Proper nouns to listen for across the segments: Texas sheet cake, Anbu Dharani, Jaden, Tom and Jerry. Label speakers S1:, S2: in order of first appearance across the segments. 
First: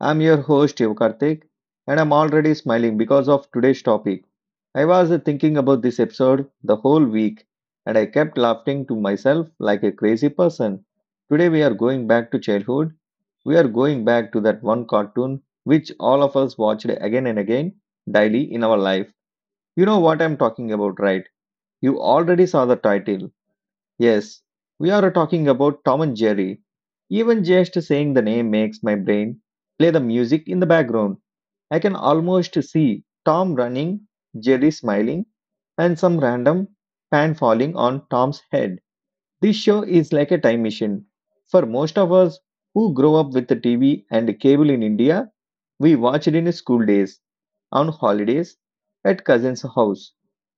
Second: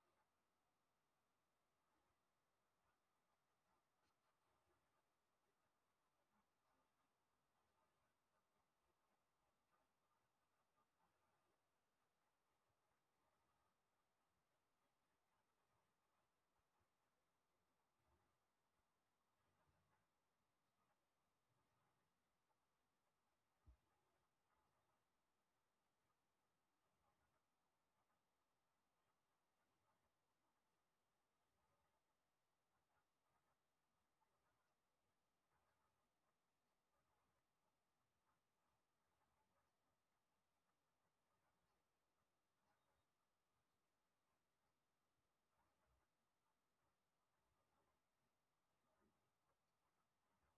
S1: I'm your host Shiv and I'm already smiling because of today's topic. I was thinking about this episode the whole week, and I kept laughing to myself like a crazy person. Today we are going back to childhood. We are going back to that one cartoon which all of us watched again and again daily in our life. You know what I'm talking about, right? You already saw the title. Yes, we are talking about Tom and Jerry. Even just saying the name makes my brain play the music in the background. I can almost see Tom running, Jerry smiling, and some random pan falling on Tom's head. This show is like a time machine. For most of us who grow up with the TV and cable in India, we watched in school days, on holidays, at cousins' house,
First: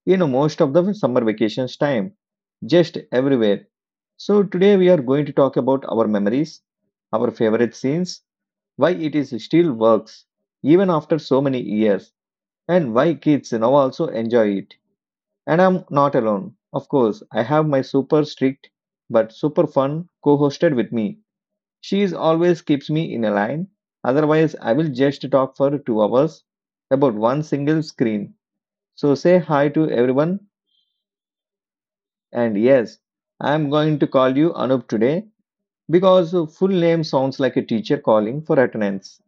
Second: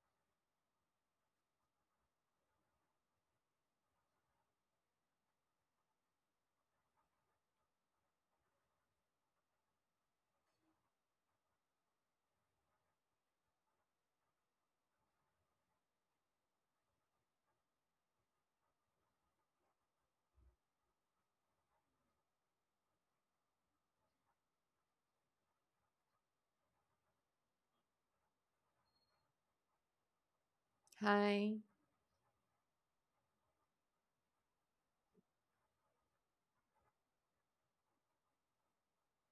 S1: in most of the summer vacations time, just everywhere. So today we are going to talk about our memories, our favorite scenes, why it is still works even after so many years, and why kids now also enjoy it. And I'm not alone. Of course, I have my super strict but super fun co-hosted with me. She's always keeps me in a line, otherwise I will just talk for 2 hours about one single screen. So say hi to everyone
S2: Hi.
S1: and yes, I'm going to call you Anup today because full name sounds like a teacher calling for attendance.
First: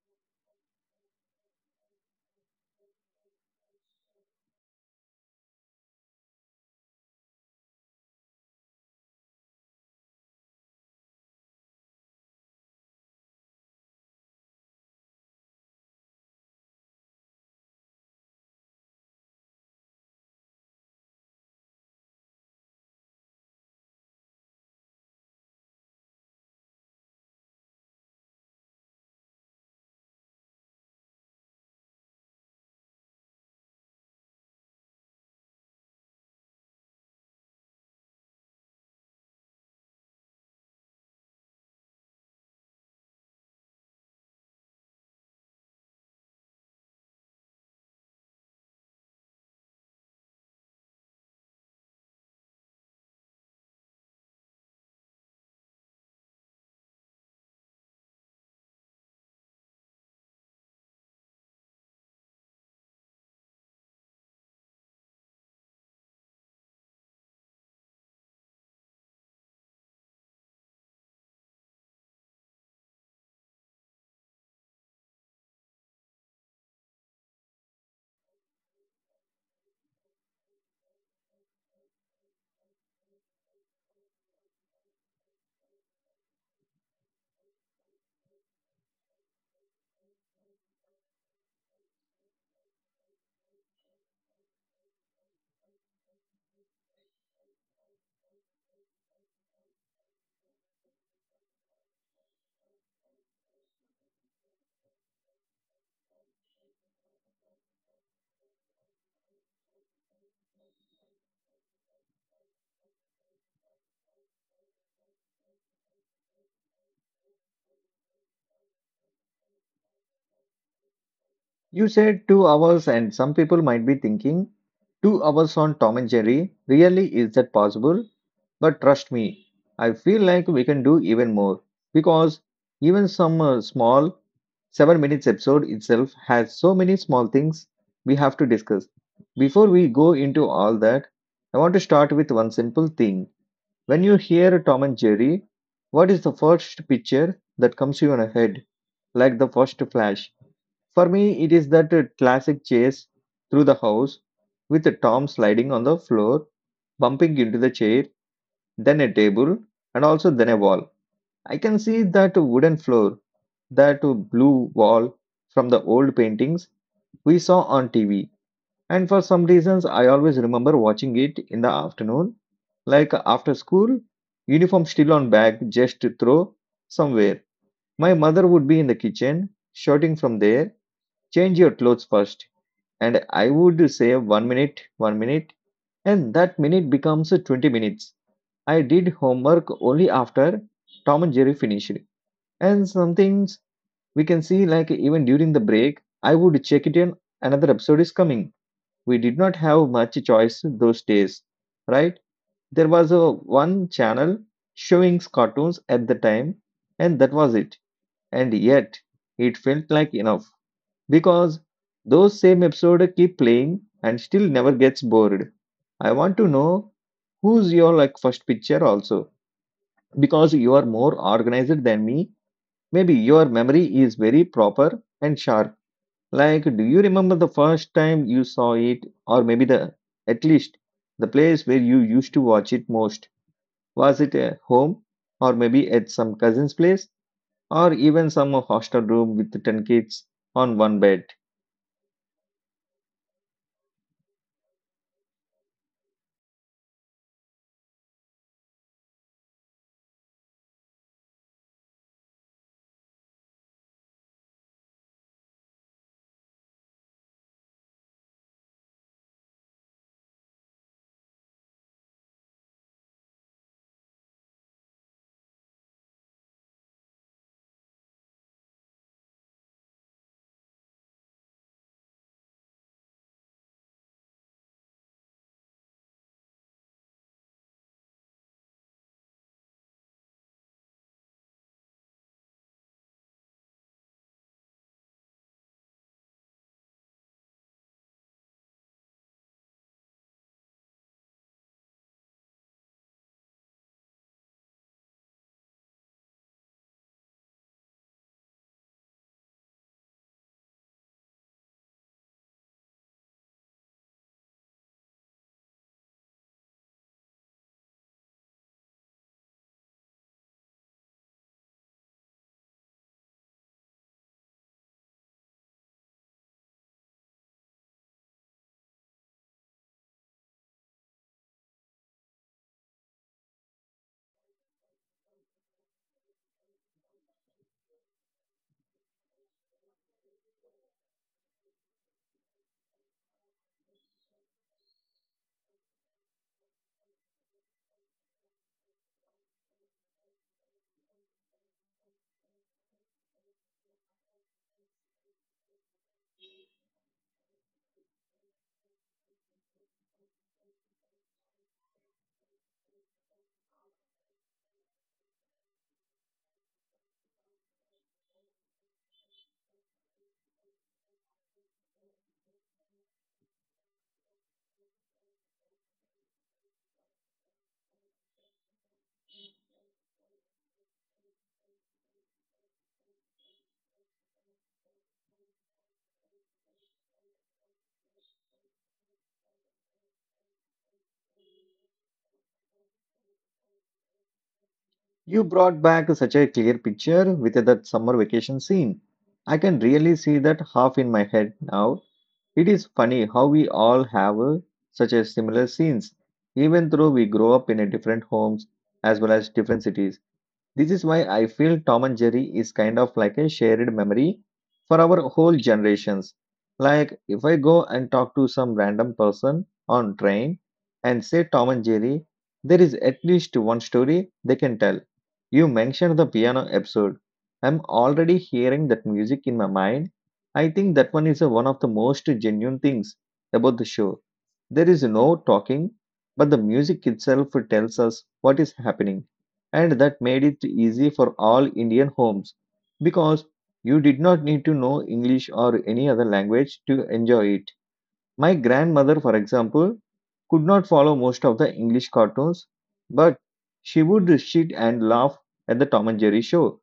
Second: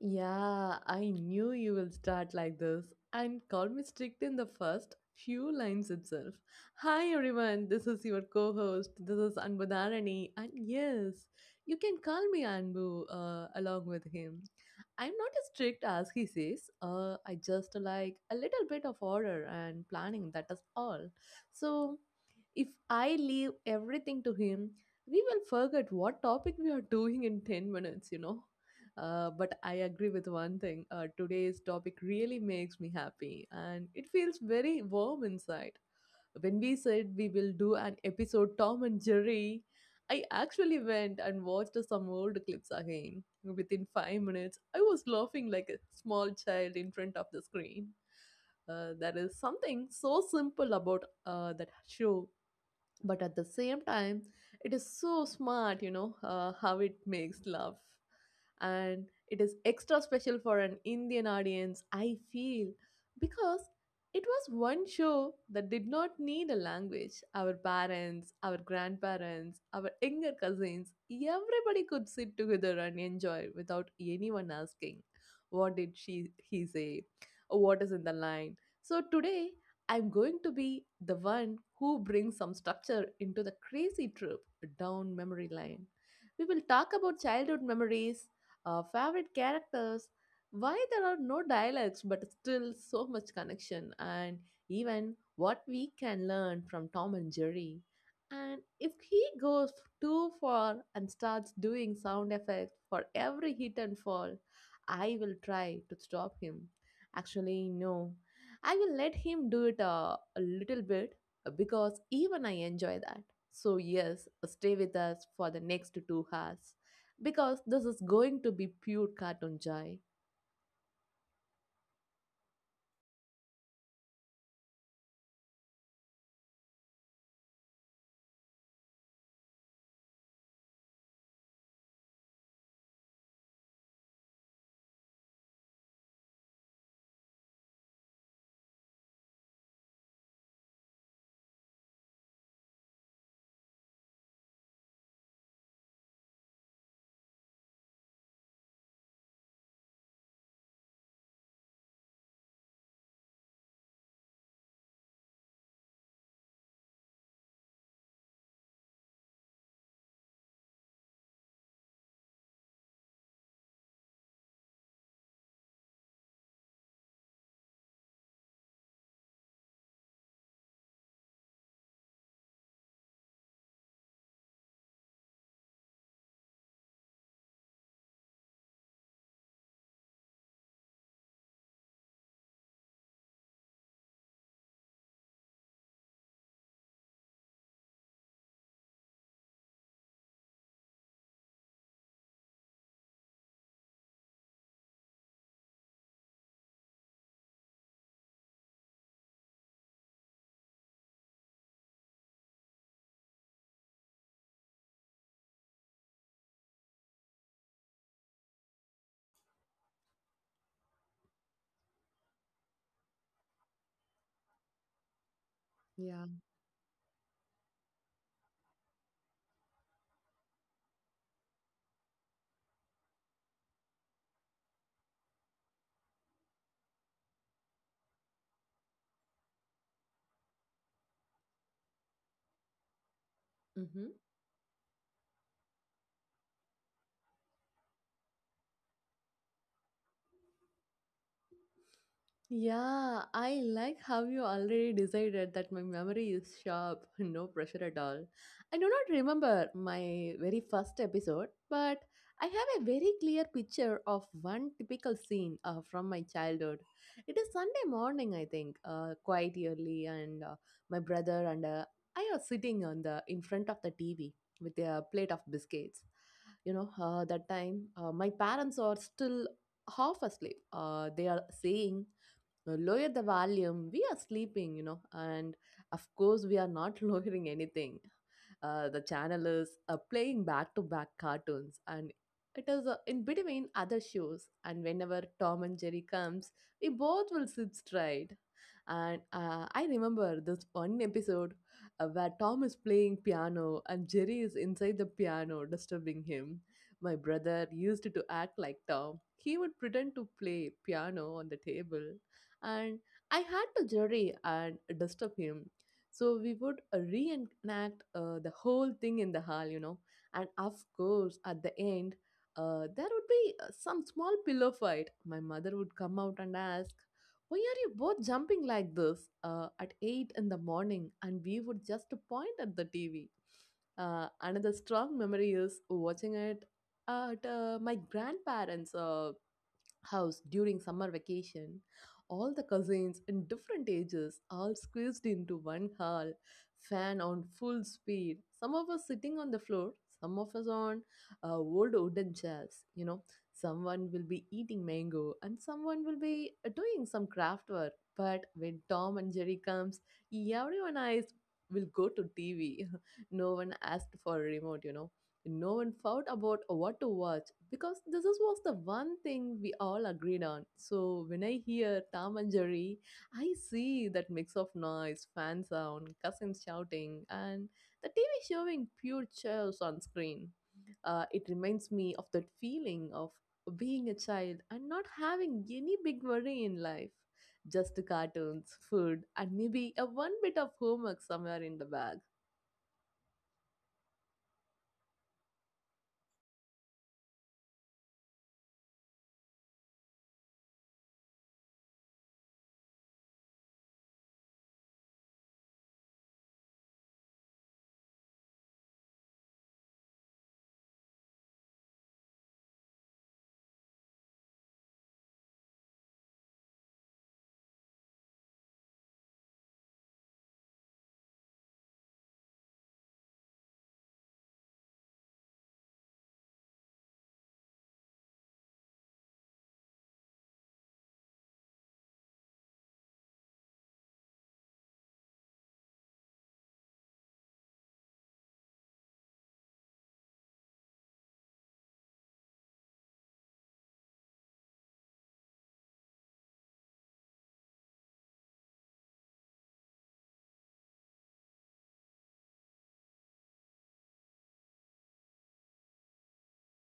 S2: Yeah, I knew you will start like this and call me strict in the first few lines itself. Hi everyone, this is your co-host. This is Anbu Dharani and yes, you can call me Anbu along with him. I'm not as strict as he says. I just like a little bit of order and planning, that is all. So, if I leave everything to him, we will forget what topic we are doing in 10 minutes, you know. But I agree with one thing. Today's topic really makes me happy, and it feels very warm inside. When we said we will do an episode Tom and Jerry, I actually went and watched some old clips again. Within 5 minutes, I was laughing like a small child in front of the screen. There is something so simple about that show, but at the same time it is so smart, you know, how it makes love. And it is extra special for an indian audience, I feel, because it was one show that did not need a language. Our parents, our grandparents, our younger cousins, everybody could sit together and enjoy without anyone asking what did she he say, what is in the line. So today I'm going to be the one who brings some structure into the crazy trip down memory lane. We will talk about childhood memories, our favorite characters, why there are no dialects but still so much connection, and even what we can learn from Tom and Jerry. And if he goes too far and starts doing sound effects for every hit and fall, I will try to stop him. Actually, no. I will let him do it a little bit, because even I enjoy that. So, yes, stay with us for the next 2 hours because this is going to be pure cartoon joy.
S1: You said 2 hours, and some people might be thinking, 2 hours on Tom and Jerry? Really, is that possible? But trust me, I feel like we can do even more because even some small 7 minutes episode itself has so many small things we have to discuss. Before we go into all that, I want to start with one simple thing. When you hear Tom and Jerry, what is the first picture that comes to your head like the first flash? For me, it is that classic chase through the house with Tom sliding on the floor, bumping into the chair, then a table, and also then a wall. I can see that wooden floor, that blue wall from the old paintings we saw on TV. And for some reasons, I always remember watching it in the afternoon, like after school, uniform still on bag, just to throw somewhere. My mother would be in the kitchen, shouting from there, change your clothes first and I would say one minute, and that minute becomes 20 minutes. I did homework only after Tom and Jerry finished. And some things we can see, like even during the break, I would check it in another episode is coming. We did not have much choice those days, right? There was a one channel showing cartoons at the time, and that was it. And yet, it felt like enough because those same episode keep playing and still never gets bored. I want
S2: Yeah.
S1: to know who's your like first picture also because you are more organized than me. Maybe your memory is very proper and sharp. Like, do you remember the first time you saw it, or maybe the at least the place where you used to watch it most?
S2: hmm
S1: Was it at home, or maybe at some cousin's place, or even some hostel room with ten kids on one bed?
S2: Yeah, I like how you already decided that my memory is sharp, no pressure at all. I do not remember my very first episode, but I have a very clear picture of one typical scene from my childhood. It is Sunday morning, I think, quite early, and my brother and I are sitting on the in front of the TV with a plate of biscuits. You know, that time my parents are still half asleep. They are saying lower the volume, we are sleeping, you know. And of course we are not lowering anything. The channel is playing back to back cartoons, and it is in between other shows, and whenever tom and jerry comes, we both will sit straight. And I remember this one episode where tom is playing piano and jerry is inside the piano disturbing him. My brother used to act like tom. He would pretend to play piano on the table, and I had to jury and disturb him. So we would reenact the whole thing in the hall, you know. And of course, at the end, there would be some small pillow fight. My mother would come out and ask, why are you both jumping like this, at 8 in the morning? And we would just point at the TV. Another strong memory is watching it at my grandparents' house during summer vacation, all the cousins in different ages all squeezed into one hall, fan on full speed. Some of us sitting on the floor, some of us on old wooden chairs. You know, someone will be eating mango and someone will be doing some craft work. But when Tom and Jerry comes, everyone eyes will go to TV. no one asked for a remote, you know. No one fought about what to watch, was the one thing we all agreed on. So when I hear Tom and Jerry, I see that mix of noise, fan sound, cousins shouting, and the TV showing pure chaos on screen. It reminds me of that feeling of being a child and not having any big worry in life. Just cartoons, food, and maybe a one bit of homework somewhere in the bag.
S1: You brought back such a clear picture with that summer vacation scene. I can really see that half in my head now. It is funny how we all have such a similar scenes, even though we grow up in a different homes as well as different cities. This is why I feel Tom and Jerry is kind of like a shared memory for our whole generations. Like if I go and talk to some random person on train and say Tom and Jerry, there is at least one story they can tell. You mentioned the piano episode. I'm already hearing that music in my mind. I think that one is one of the most genuine things about the show. There is no talking, but the music itself tells us what is happening and that made it easy for all Indian homes because you did not need to know English or any other language to enjoy it. My grandmother, for example, could not follow most of the English cartoons, but she would sit and laugh at the Tom and Jerry show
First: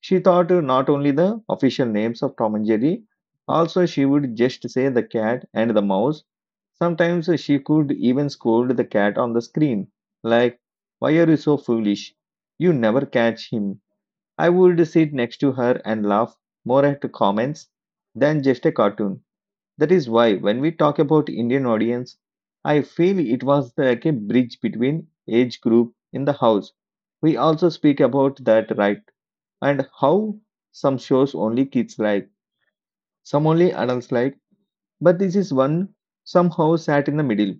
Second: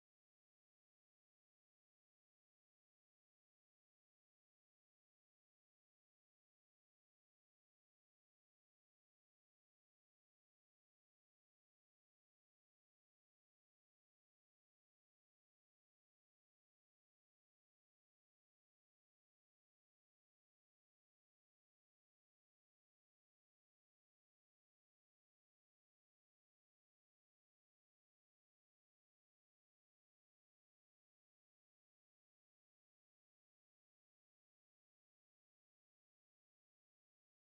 S1: she taught her not only the official names of Tom and Jerry, also she would just say the cat and the mouse. Sometimes she could even scold the cat on the screen, like, why are you so foolish? You never catch him. I would sit next to her and laugh more at comments than just a cartoon. That is why when we talk about Indian audience, I feel it was like a bridge between age group in the house. We also speak about that right and how some shows only kids like, some only adults like, but this is one somehow sat in the middle.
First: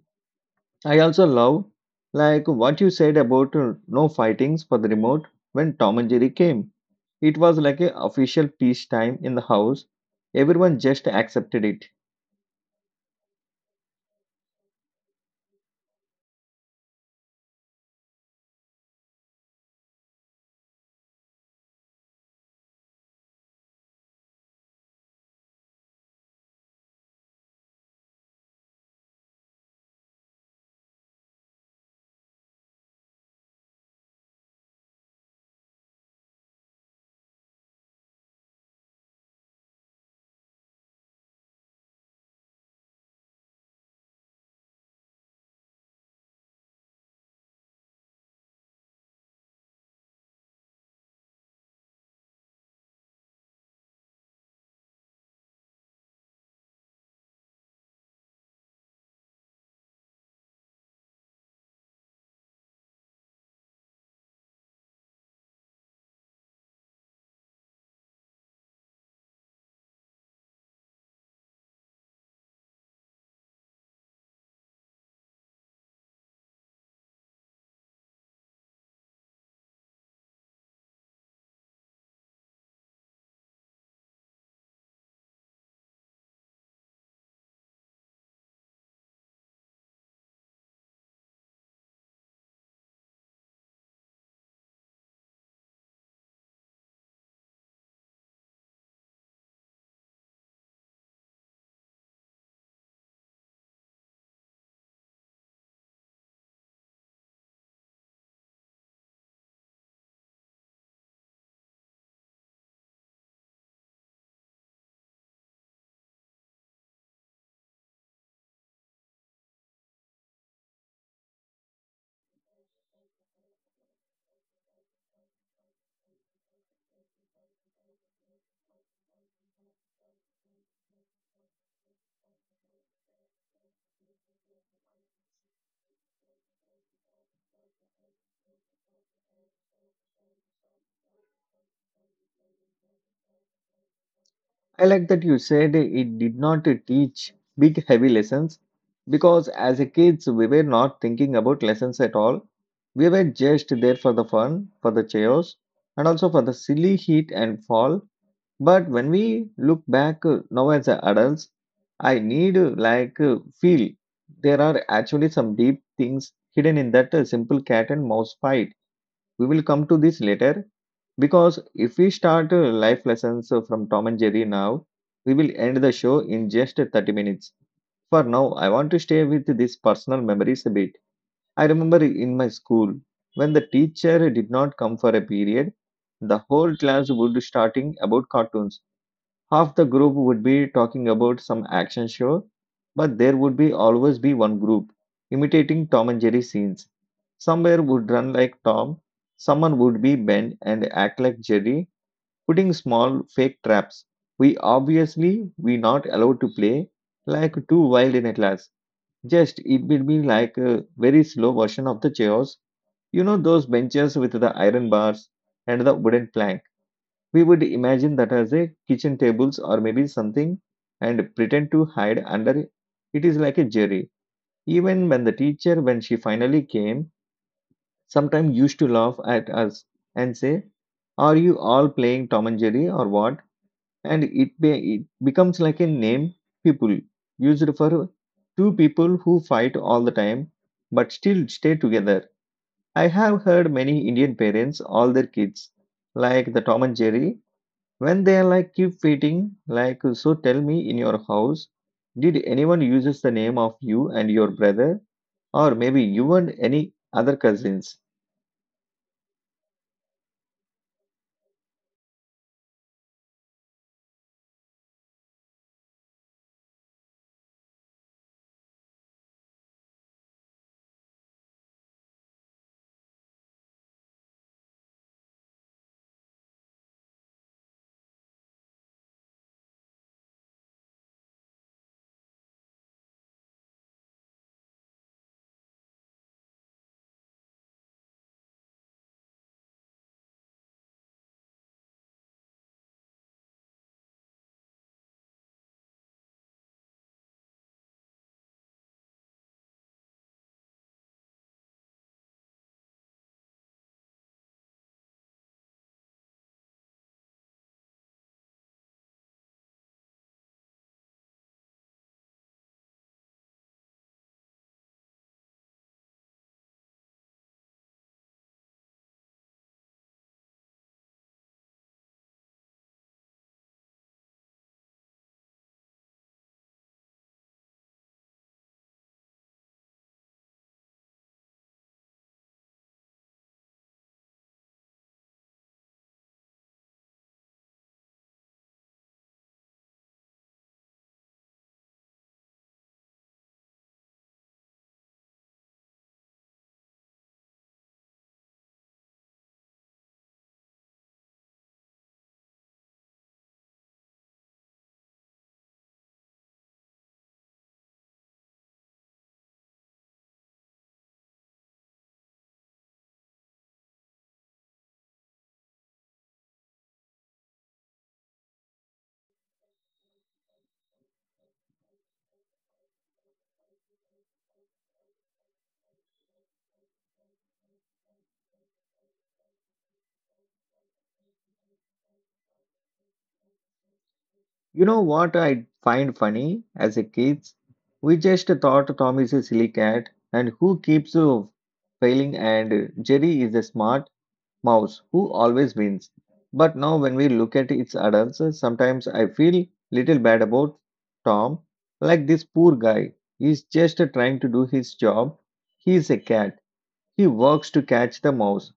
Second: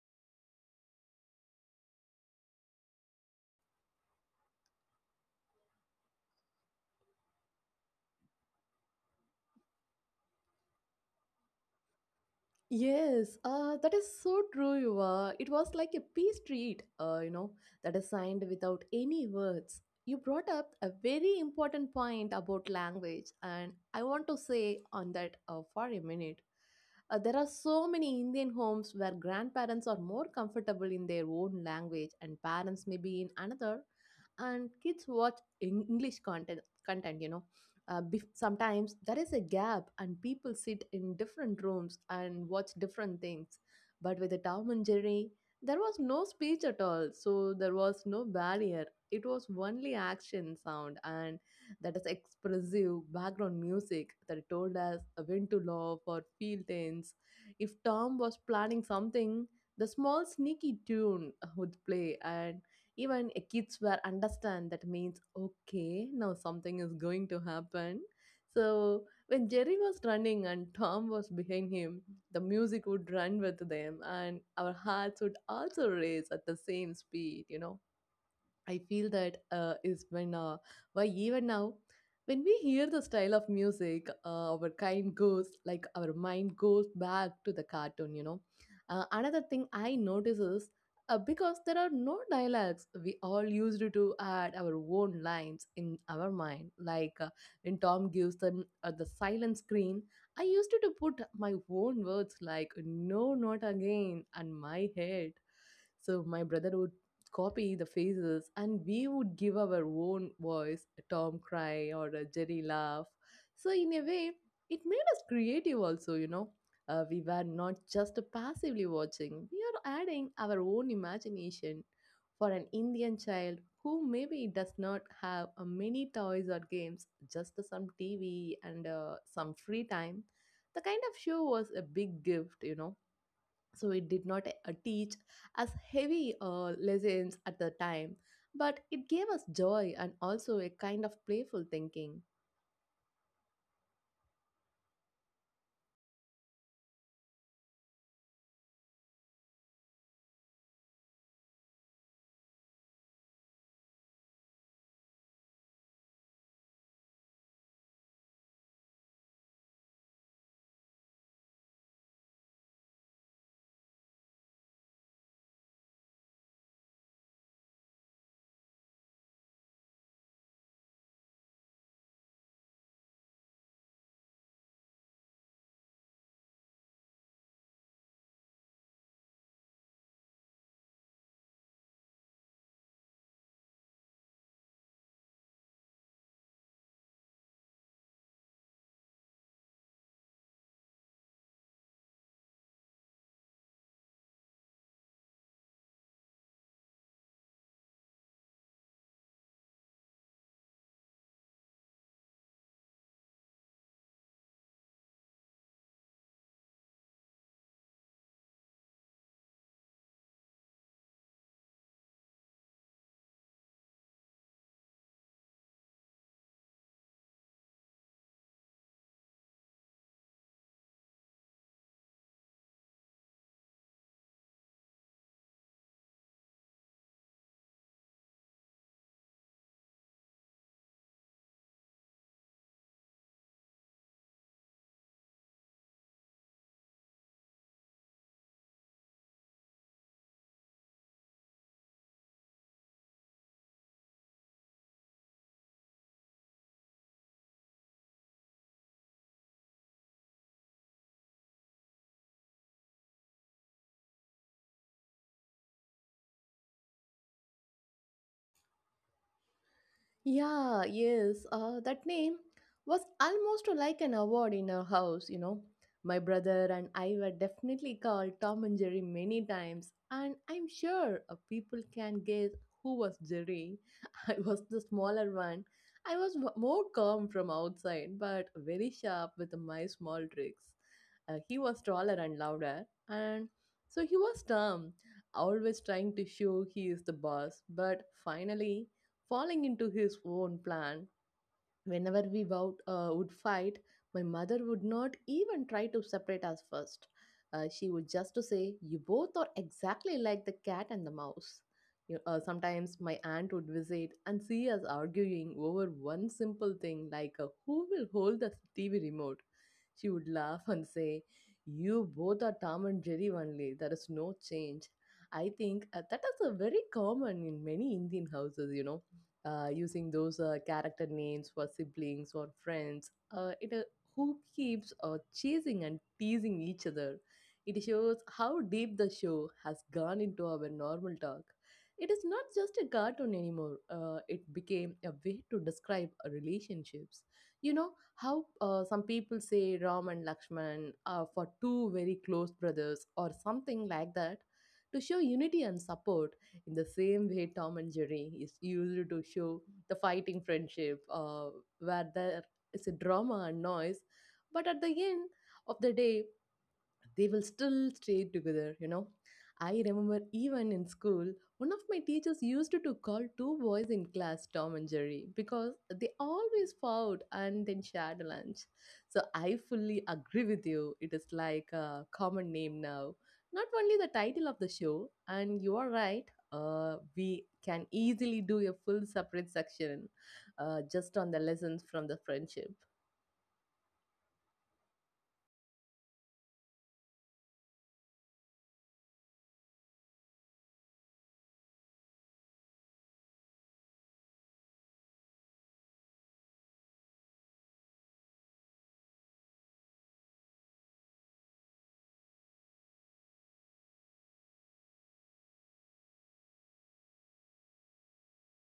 S1: I also love like what you said about no fightings for the remote when Tom and Jerry came. It was like a official peace time in the house. Everyone just accepted it.
S2: Yes, that is so true, Yuva. It was like a peace treat, you know, that is signed without any words. You brought up a very important point about language, and I want to say on that for a minute. There are so many Indian homes where grandparents are more comfortable in their own language and parents may be in another, and kids watch english content, you know. Sometimes there is a gap and people sit in different rooms and watch different things, but with the tom and jerry there was no speech at all, so there was no barrier. It was only action sound, and that is expressive background music that told us when to laugh or feel tense. If tom was planning something, the small sneaky tune would play. And even kids were understand that means okay, now something is going to happen. So when Jerry was running and Tom was behind him, the music would run with them and our hearts would also race at the same speed, you know. I feel that why even now, when we hear the style of music, our mind goes back to the cartoon, you know. Another thing I notice is because there are no dialects, we all used to add our own lines in our mind. Like when Tom gives them the silent screen, I used to put my own words like, no, not again, on my head. So my brother would copy the faces and we would give our own voice a tom cry or a jerry laugh. So in a way it made us creative also, you know. We were not just passively watching, we are adding our own imagination. For an indian child who maybe does not have many toys or games, just some tv and some free time, the kind of show was a big gift, you know. So it did not teach as heavy lessons at the time, but it gave us joy and also a kind of playful thinking.
S1: I like that you said it did not teach big heavy lessons because as a kids we were not thinking about lessons at all. We were just there for the fun, for the chaos, and also for the silly hit and fall. But when we look back now as a adults, I need feel there are actually some deep things hidden in that simple cat and mouse fight we will come to this later because if we start life lessons from Tom and Jerry now, we will end the show in just 30 minutes. For now, I want to stay with these personal memories a bit. I remember in my school when the teacher did not come for a period, the whole class would starting about cartoons half the group would be talking about some action show, but there would be always be one group imitating Tom and Jerry scenes. Somewhere would run like Tom, someone would be Ben and act like Jerry, putting small fake traps. We obviously we not allowed to play like too wild in a class. Just it will be like a very slow version of the chaos. You know those benches with the iron bars and the wooden planks. We would imagine that as a kitchen tables or maybe something and pretend to hide under it is like a jerry. Even when the teacher, when she finally came, sometimes used to laugh at us and say, are you all playing Tom and Jerry or what? And it becomes like a name people used for two people who fight all the time but still stay together. I have heard many Indian parents, all their kids, like the Tom and Jerry when they are like keep waiting, like so tell me in your house, did anyone uses the name of you and your brother, or maybe you and any other cousins?
S2: Yeah, yes. That name was almost like an award in our house, you know. My brother and I were definitely called Tom and Jerry many times, and I'm sure people can guess who was Jerry. I was the smaller one. I was more calm from outside, but very sharp with my small tricks. He was taller and louder, and so he was Tom, always trying to show he is the boss, but finally, falling into his own plan. Whenever we would fight, my mother would not even try to separate us first. She would just to say, "You both are exactly like the cat and the mouse." Sometimes my aunt would visit and see us arguing over one simple thing, like who will hold the TV remote. She would laugh and say, "You both are Tom and Jerry only. There is no change." I think that is a very common in many Indian houses, you know, using those character names for siblings or friends. It Who keeps chasing and teasing each other. It shows how deep the show has gone into our normal talk. It is not just a cartoon anymore. It became a way to describe relationships. You know how some people say Ram and Lakshman are for two very close brothers or something like that, to show unity and support. In the same way, Tom and Jerry is used to show the fighting friendship, where there is a drama and noise, but at the end of the day, they will still stay together, you know. I remember even in school, one of my teachers used to call two boys in class tom and jerry because they always fought and then shared lunch. So I fully agree with you, it is like a common name now, not only the title of the show. And you are right, we can easily do a full separate section just on the lessons from the friendship.
S1: You know what I find funny as a kids? We just thought Tom is a silly cat and who keeps failing and Jerry is a smart mouse who always wins. But now when we look at its adults, sometimes I feel little bad about Tom. Like this poor guy, he's just trying to do his job. He's a cat. He works to catch the mouse.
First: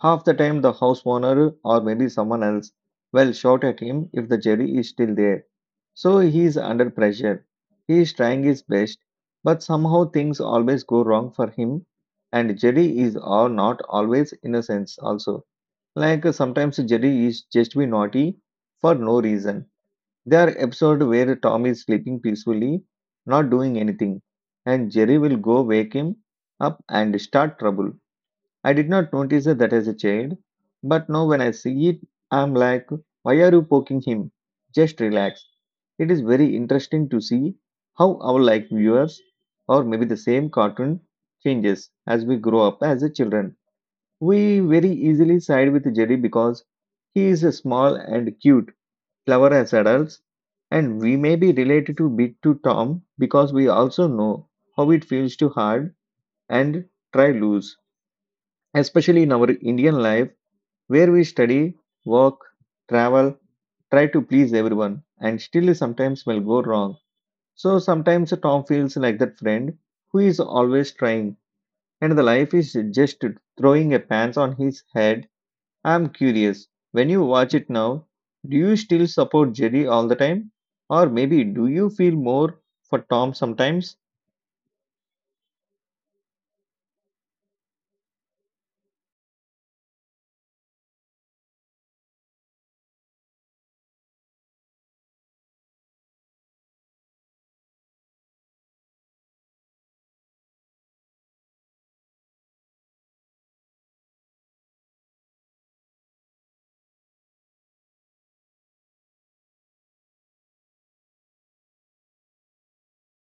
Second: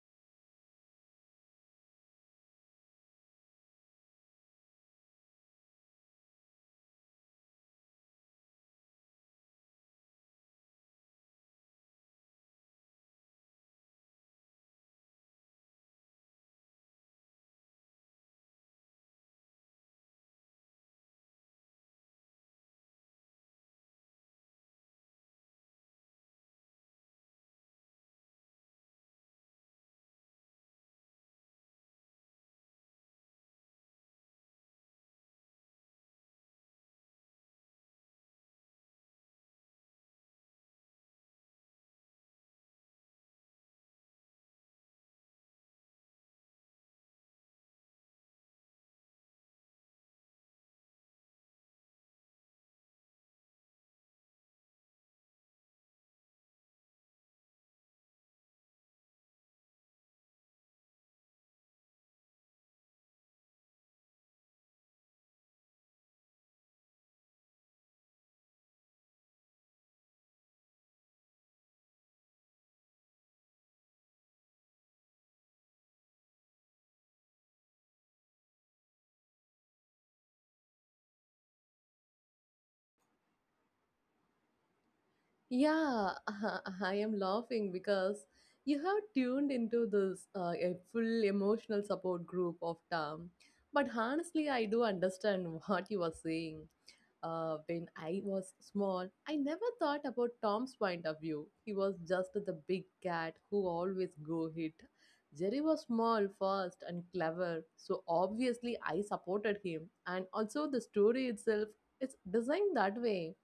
S1: Half the time the house owner or maybe someone else will shout at him if the jury is still there. So he is under pressure. He is trying his best, but somehow things always go wrong for him and Jerry is all not always innocent also. Like sometimes Jerry is just be naughty for no reason. There are episodes where Tom is sleeping peacefully, not doing anything, and Jerry will go wake him up and start trouble. I did not notice that as a child, but now when I see it, I'm like, why are you poking him? Just relax. It is very interesting to see how our like viewers or maybe the same cartoon changes as we grow up as a children. We very easily side with Jerry because he is small and cute, clever as adults, and we may be related to bit to Tom because we also know how it feels to hard and try loose, especially in our Indian life where we study, work, travel, try to please everyone, and still sometimes will go wrong. So sometimes Tom feels like that friend who is always trying, and the life is just throwing a pants on his head. I'm curious, when you watch it now, do you still support Jerry all the time? Or maybe do you feel more for Tom sometimes?
S2: Yeah, I am laughing because you have tuned into this a full emotional support group of Tom. But honestly, I do understand what you are saying. When I was small, I never thought about Tom's point of view. He was just the big cat who always go hit. Jerry was small, fast, and clever, so obviously I supported him. And also, the story itself is designed that way,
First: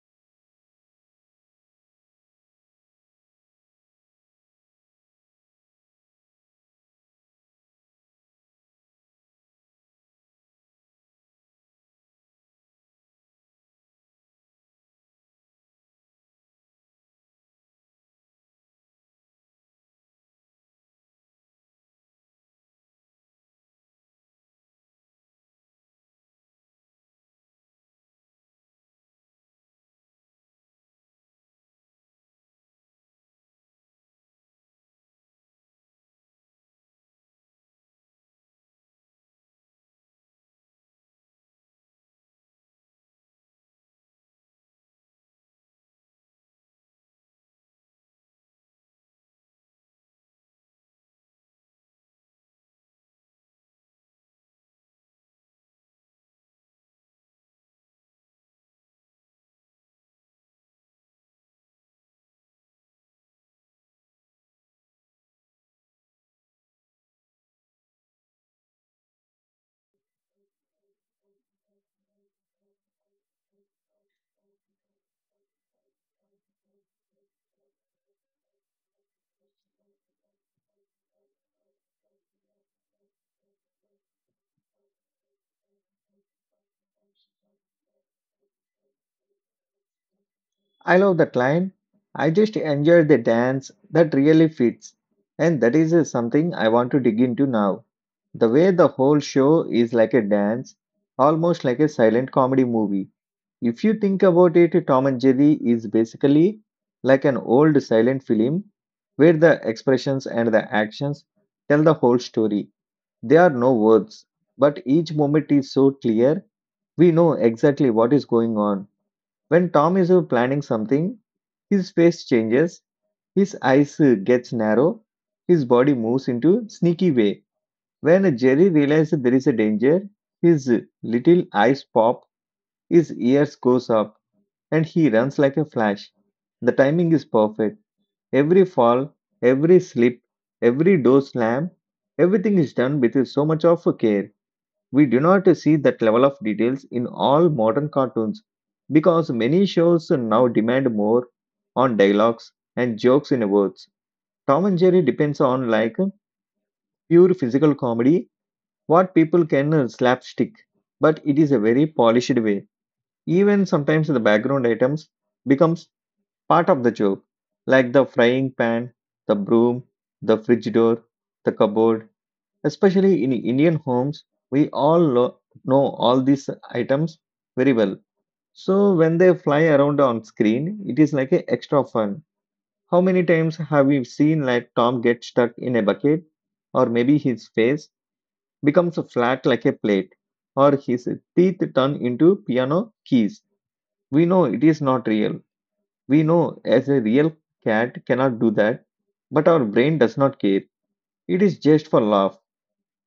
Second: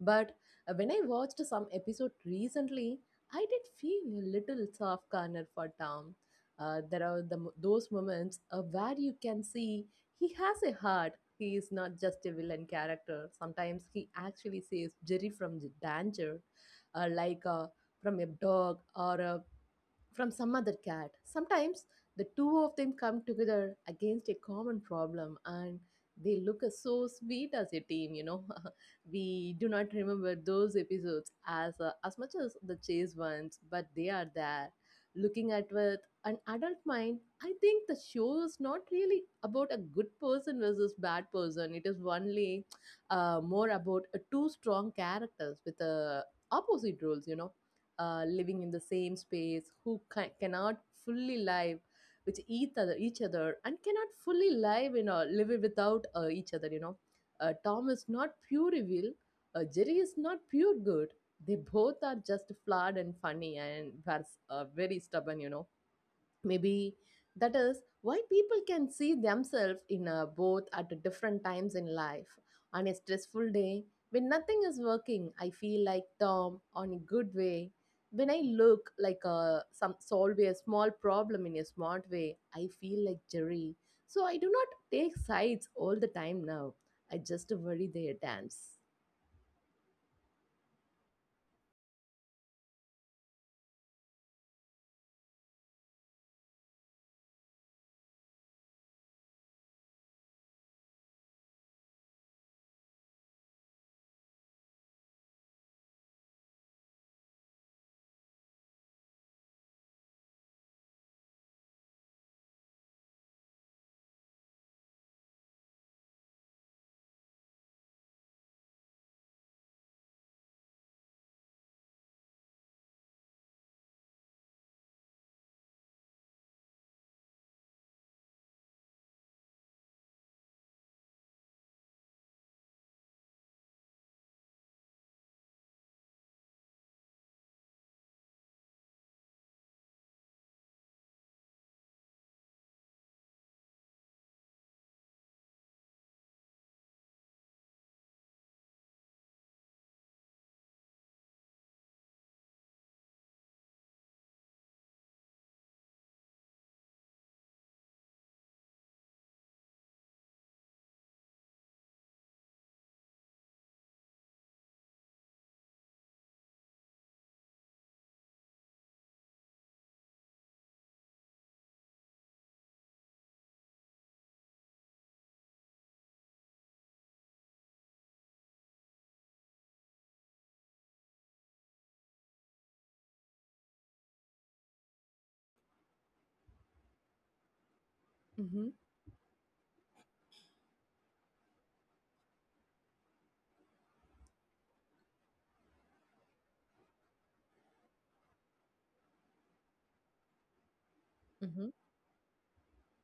S2: but when I watched some episode recently, I did feel a little soft corner for Tom. There are those moments where you can see he has a heart. He is not just a villain character. Sometimes he actually saves Jerry from the danger, uh, like uh, from a dog or a from some other cat. Sometimes the two of them come together against a common problem and they look as so sweet as a team, We do not remember those episodes as much as the chase ones, but they are there. Looking at with an adult mind, I think the show is not really about a good person versus bad person. It is only more about two strong characters with opposite roles, you know, living in the same space who cannot fully live with each other and cannot fully live in a live it without each other, you know. Tom is not pure evil. Jerry is not pure good. They both are just flawed and funny and are very stubborn, you know. Maybe that is why people can see themselves in a both at different times in life. On a stressful day, when nothing is working, I feel like Tom on a good way. When I look like a some solve a small problem in a smart way, I feel like Jerry. So I do not take sides all the time now. I just worry their dance.
S1: I love that line. I just enjoy the dance that really fits. And that is something I want to dig into now. The way the whole show is like a dance, almost like a silent comedy movie. If you think about it, Tom and Jerry is basically like an old silent film where the expressions and the actions tell the whole story. There are no words, but each moment is so clear we know exactly what is going on. When Tom is planning something, his face changes, his eyes gets narrow, his body moves into sneaky way. When Jerry realizes there is a danger, his little eyes pop, his ears goes up, and he runs like a flash. The timing is perfect. Every fall, every slip, every door slam, everything is done with so much of care. We do not see that level of details in all modern cartoons because many shows now demand more on dialogues and jokes in words. Tom and Jerry depends on like pure physical comedy, what people can slapstick, but it is a very polished way. Even sometimes the background items becomes part of the joke, like the frying pan, the broom, the fridge door, the cupboard. Especially in Indian homes, we all know all these items very well. So when they fly around on screen, it is like a extra fun. How many times have we seen like Tom get stuck in a bucket, or maybe his face
S2: Mm-hmm.
S1: becomes flat like a plate, or his teeth turn into piano keys? We know it is not real, we know as a real cat cannot do that, but our brain does not care. It is
S2: Mm-hmm.
S1: just for laugh.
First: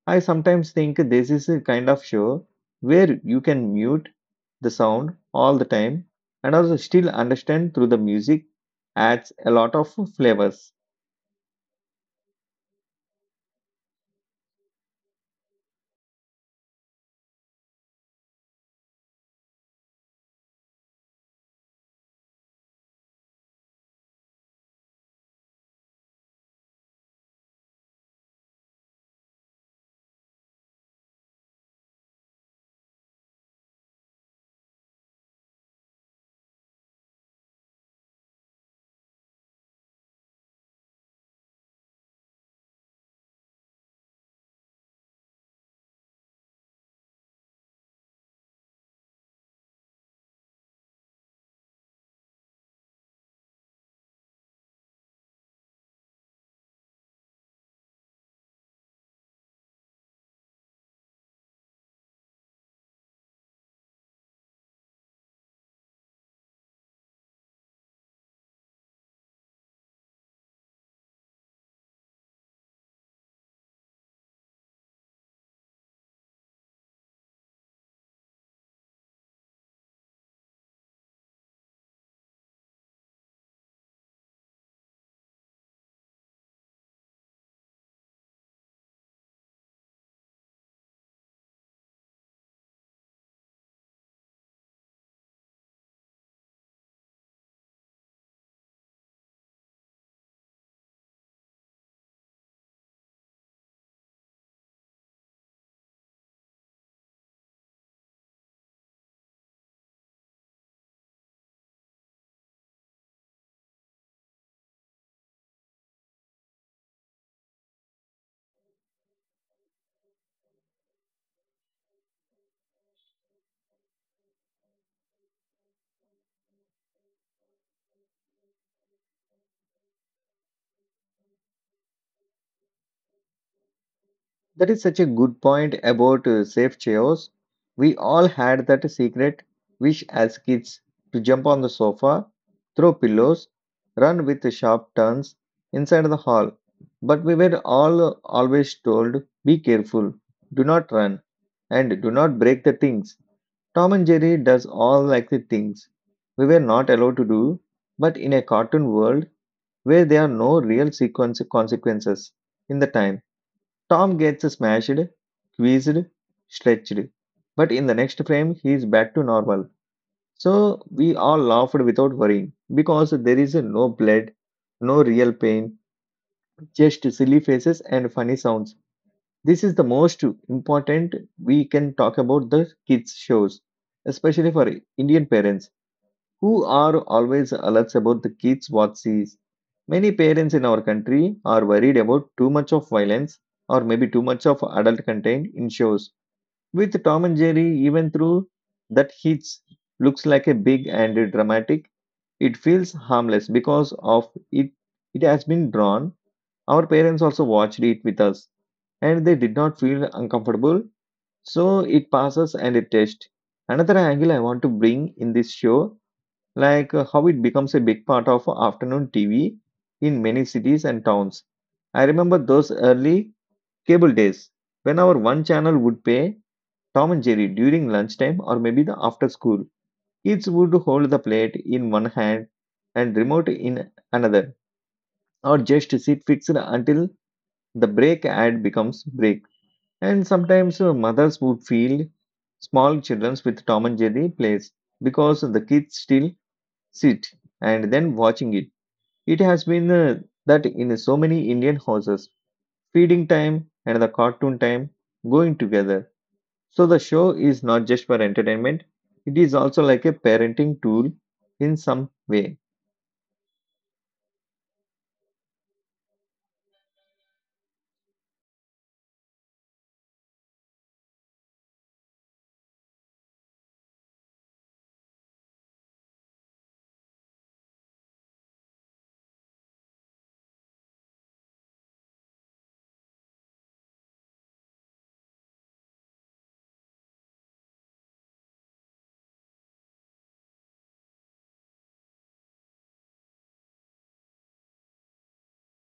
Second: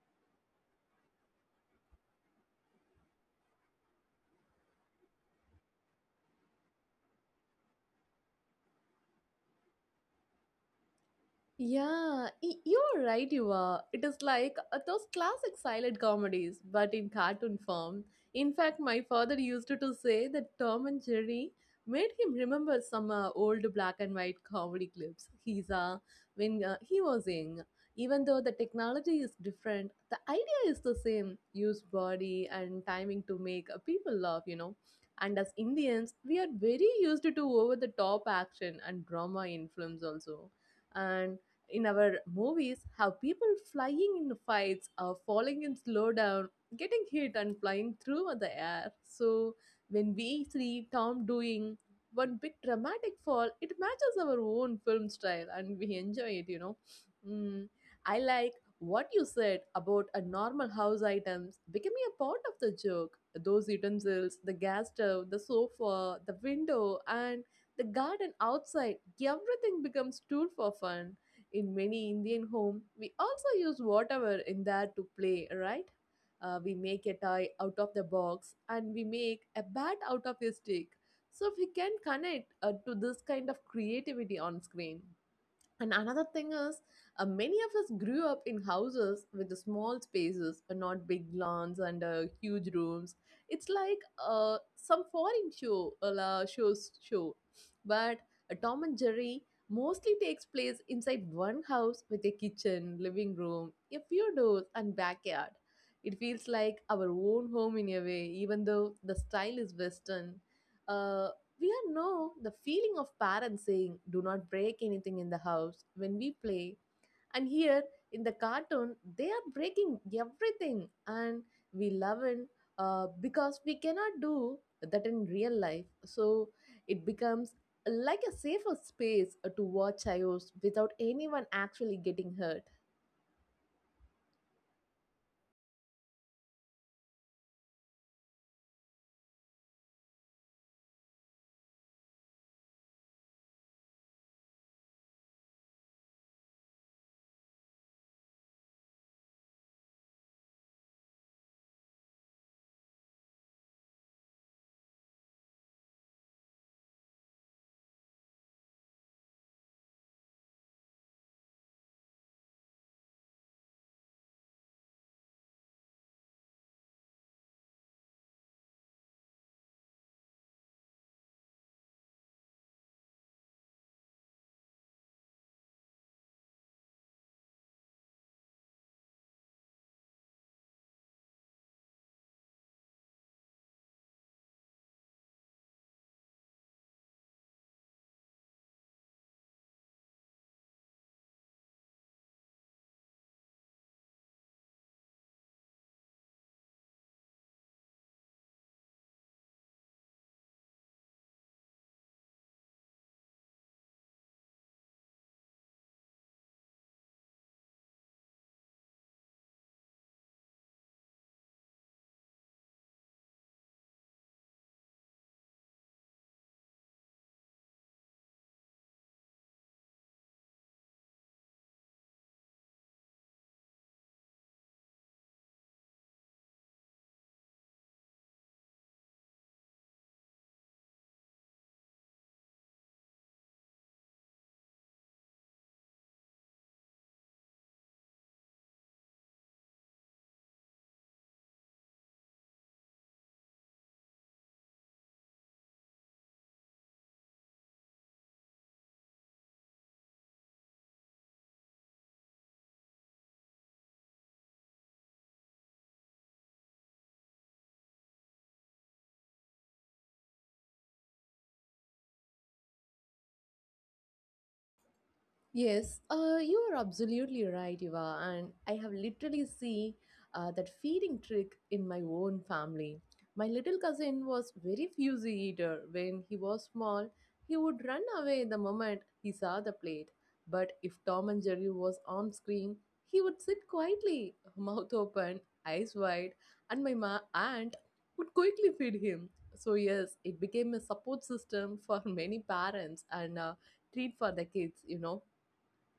S1: I sometimes think this is a kind of show where you can mute the sound all the time and also still understand through the music adds a lot of flavors.
S2: Yeah, you're right, you are. It is like those classic silent comedies, but in cartoon form. In fact, my father used to say that Tom and Jerry made him remember some old black and white comedy clips he's when he was young. Even though the technology is different, the idea is the same. Use body and timing to make people laugh, you know. And as Indians, we are very used to over the top action and drama in films also, and in our movies have people flying in fights or falling in slowdown, getting hit and flying through the air. So when we see Tom doing one big dramatic fall, it matches our own film style and we enjoy it, you know. Mm, I like what you said about a normal house items becoming a part of the joke. Those utensils, the gas stove, the sofa, the window, and the garden outside, everything becomes tool for fun. In many Indian home, we also use whatever in there to play, right? We make a toy out of the box and we make a bat out of a stick. So we can connect to this kind of creativity on screen. And another thing is, many of us grew up in houses with the small spaces, not big lawns and huge rooms. It's like some foreign show, shows show. But Tom and Jerry mostly takes place inside one house with a kitchen, living room, a few doors, and backyard. It feels like our own home in a way, even though the style is Western. Uh, we all know the feeling of parents saying, do not break anything in the house when we play. And here in the cartoon, they are breaking everything. And we love it because we cannot do that in real life. So it becomes like a safer space to watch IOs without anyone actually getting hurt.
S1: That is such a good point about safe chairs. We all had that secret wish as kids to jump on the sofa, throw pillows, run with sharp turns inside the hall. But we were all always told be careful, do not run, and do not break the things. Tom and Jerry does all like the things we were not allowed to do, but in a cartoon world where there are no real sequence consequences in the time Tom gets smashed, squeezed, stretched, but in the next frame he is back to normal. So we all laughed without worrying because there is no blood, no real pain, just silly faces and funny sounds. This is the most important we can talk about the kids shows, especially for Indian parents who are always alerts about the kids what sees. Many parents in our country are worried about too much of violence or maybe too much of adult content in shows. With Tom and Jerry, even through that hits looks like a big and dramatic, it feels harmless because of it has been drawn. Our parents also watched it with us and they did not feel uncomfortable, so it passes and it tests. Another angle I want to bring in this show like how it becomes a big part of afternoon TV in many cities and towns. I remember those early cable days when our one channel would pay Tom and Jerry during lunchtime or maybe the after school. Kids would hold the plate in one hand and remote in another, or just sit fixed until the break ad becomes break. And sometimes mothers would feel small children with Tom and Jerry plays because the kids still sit and then watching it has been that in so many Indian houses, feeding time and the cartoon time going together. So the show is not just for entertainment, it is also like a parenting tool in some way.
S2: Yes, you are absolutely right, Eva. And I have literally seen that feeding trick in my own family. My little cousin was very fusy eater. When he was small, he would run away the moment he saw the plate. But if Tom and Jerry was on screen, he would sit quietly, mouth open, eyes wide, and aunt would quickly feed him. So yes, it became a support system for many parents and a treat for the kids, you know.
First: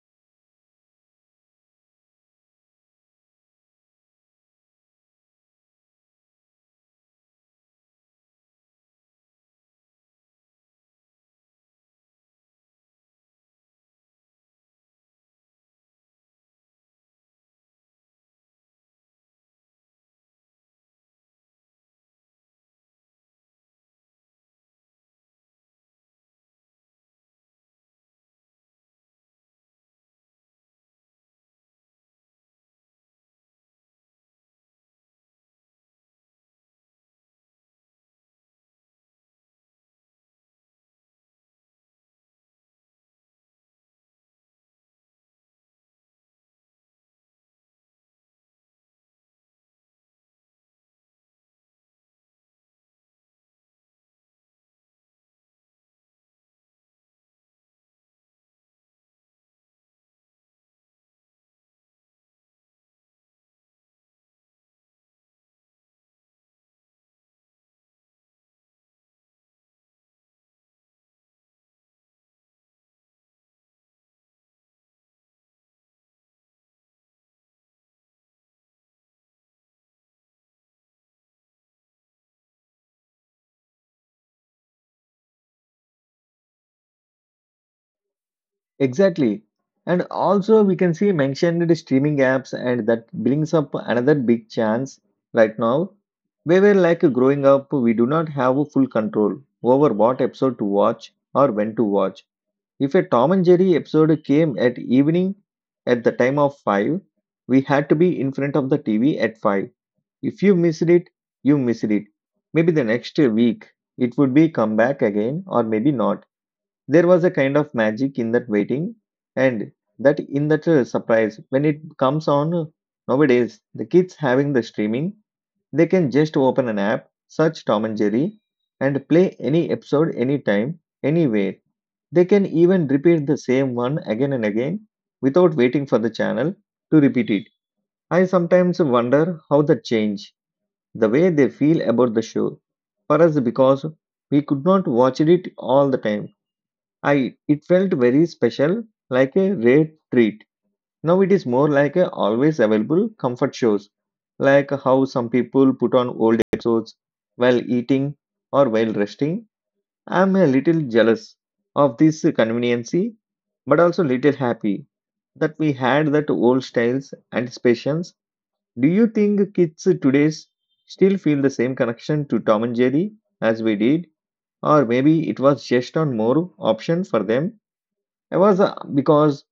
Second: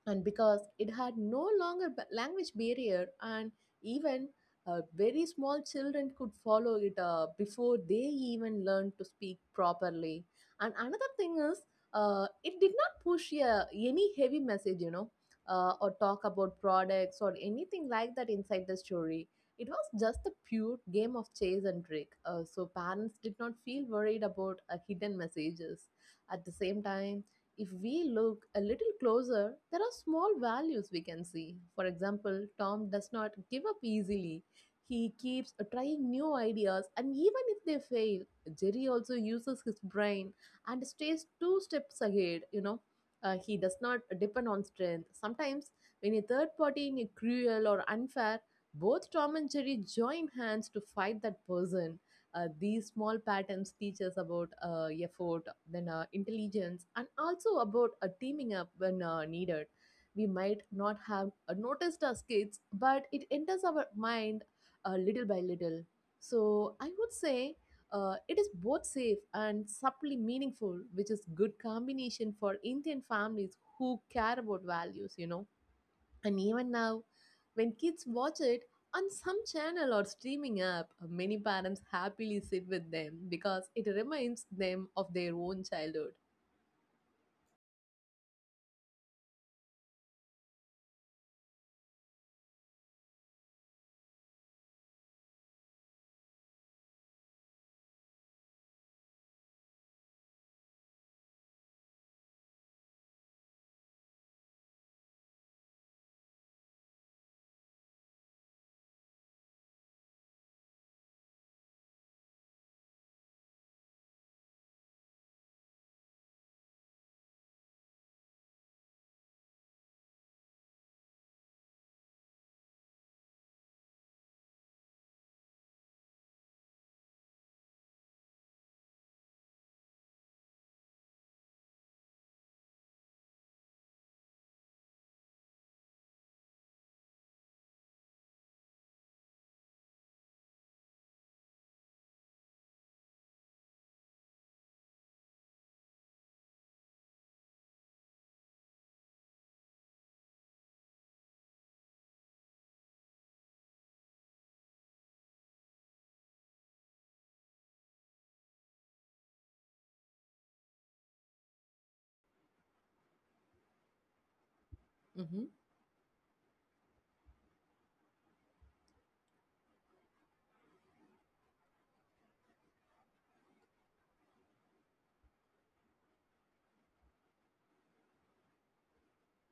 S2: And because it had no longer language barrier and even very small children could follow it before they even learned to speak properly. And another thing is, it did not push any heavy message, you know, or talk about products or anything like that inside the story. It was just a pure game of chase and trick, so parents did not feel worried about hidden messages. At the same time, if we look a little closer, there are small values we can see. For example, Tom does not give up easily. He keeps trying new ideas, and even if they fail, Jerry also uses his brain and stays two steps ahead, you know. He does not depend on strength. Sometimes, when a third party is cruel or unfair, both Tom and Jerry join hands to fight that person. These small patterns teach us about effort, then intelligence, and also about teaming up when needed. We might not have noticed as kids, but it enters our mind little by little. So I would say it is both safe and subtly meaningful, which is good combination for Indian families who care about values, you know. And even now, when kids watch it on some channel or streaming app, many parents happily sit with them because it reminds them of their own childhood.
S1: Exactly. And also we can see mentioned streaming apps and that brings up another big chance right now. We were like growing up, we do not have full control over what episode to watch or when to watch. If a Tom and Jerry episode came at evening at the time of 5, we had to be in front of the TV at 5. If you missed it, you missed it. Maybe the next week it would be come back again or maybe not. There was a kind of magic in that waiting and that in that surprise when it comes on nowadays the kids having the streaming they can just open an app, search Tom and Jerry, and play any episode anytime, anywhere. They can even repeat the same one again and again without waiting for the channel to repeat it. I sometimes wonder how that change the way they feel about the show for us because we could not watch it all the time. I it felt very special, like a rare treat. Now it is more like a always available comfort shows, like how some people put on old episodes while eating or while resting. I'm a little jealous of this conveniency, but also little happy that we had that old styles and patience. Do you think kids today still feel the same connection to Tom and Jerry as we did, or maybe it was just on more option for them? I was because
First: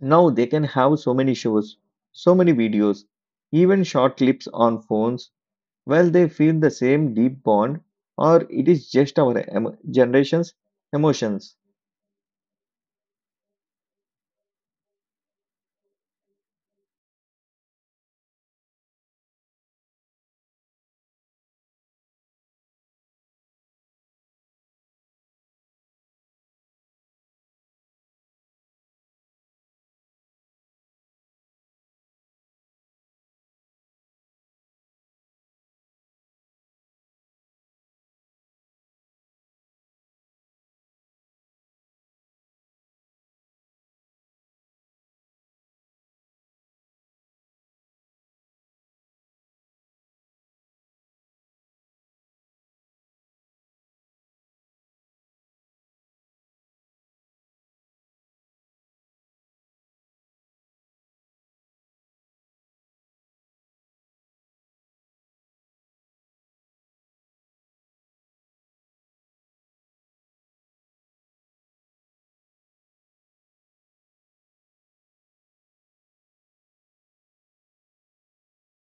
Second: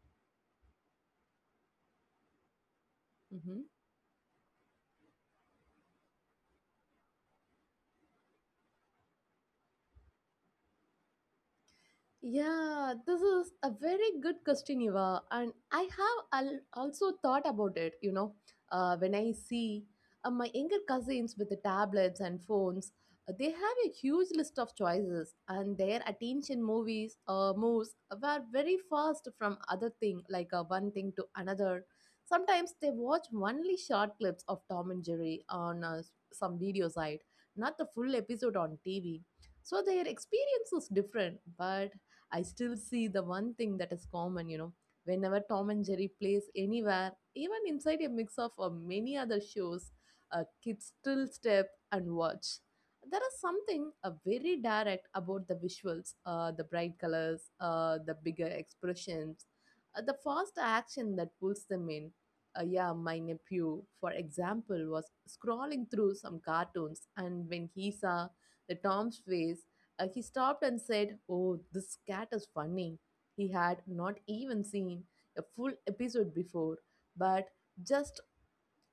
S1: now they can have so many shows, so many videos,
S2: Hmm.
S1: even short clips on phones while they feel the same deep bond, or it is just our generation's emotions.
S2: Yeah, this is a very good question, Eva. And I have also thought about it, you know. When I see my younger cousins with the tablets and phones, they have a huge list of choices and their attention movies moves were very fast from other thing, like one thing to another. Sometimes they watch only short clips of Tom and Jerry on some video site, not the full episode on TV. So their experience is different, but I still see the one thing that is common, you know. Whenever Tom and Jerry plays anywhere, even inside a mix of many other shows, kids still step and watch. There is something very direct about the visuals, the bright colors, the bigger expressions, the fast action that pulls them in. Yeah, my nephew, for example, was scrolling through some cartoons, and when he saw the Tom's face, he stopped and said, "Oh, this cat is funny." He had not even seen a full episode before, but just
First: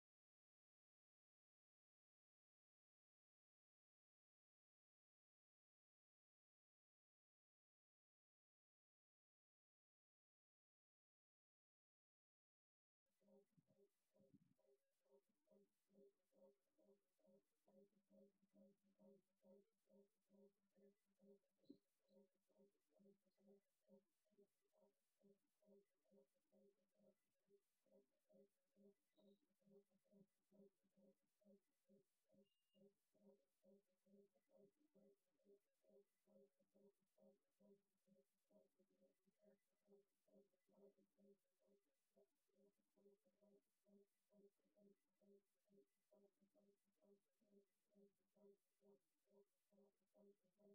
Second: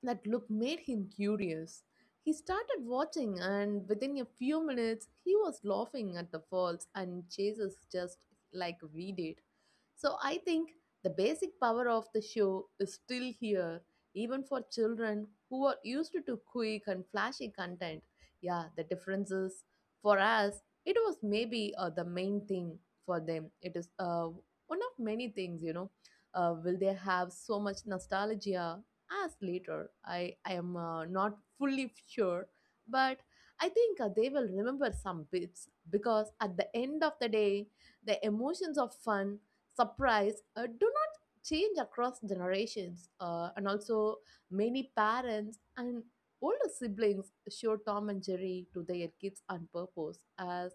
S2: that look made him curious. He started watching, and within a few minutes, he was laughing at the falls and chases just like we did. So I think the basic power of the show is still here, even for children who are used to quick and flashy content. Yeah, the difference is for us, it was maybe the main thing. For them, it is one of many things, you know. Will they have so much nostalgia as later? I am not fully sure, but I think they will remember some bits because at the end of the day, the emotions of fun, surprise, do not change across generations. And also, many parents and older siblings show Tom and Jerry to their kids on purpose as,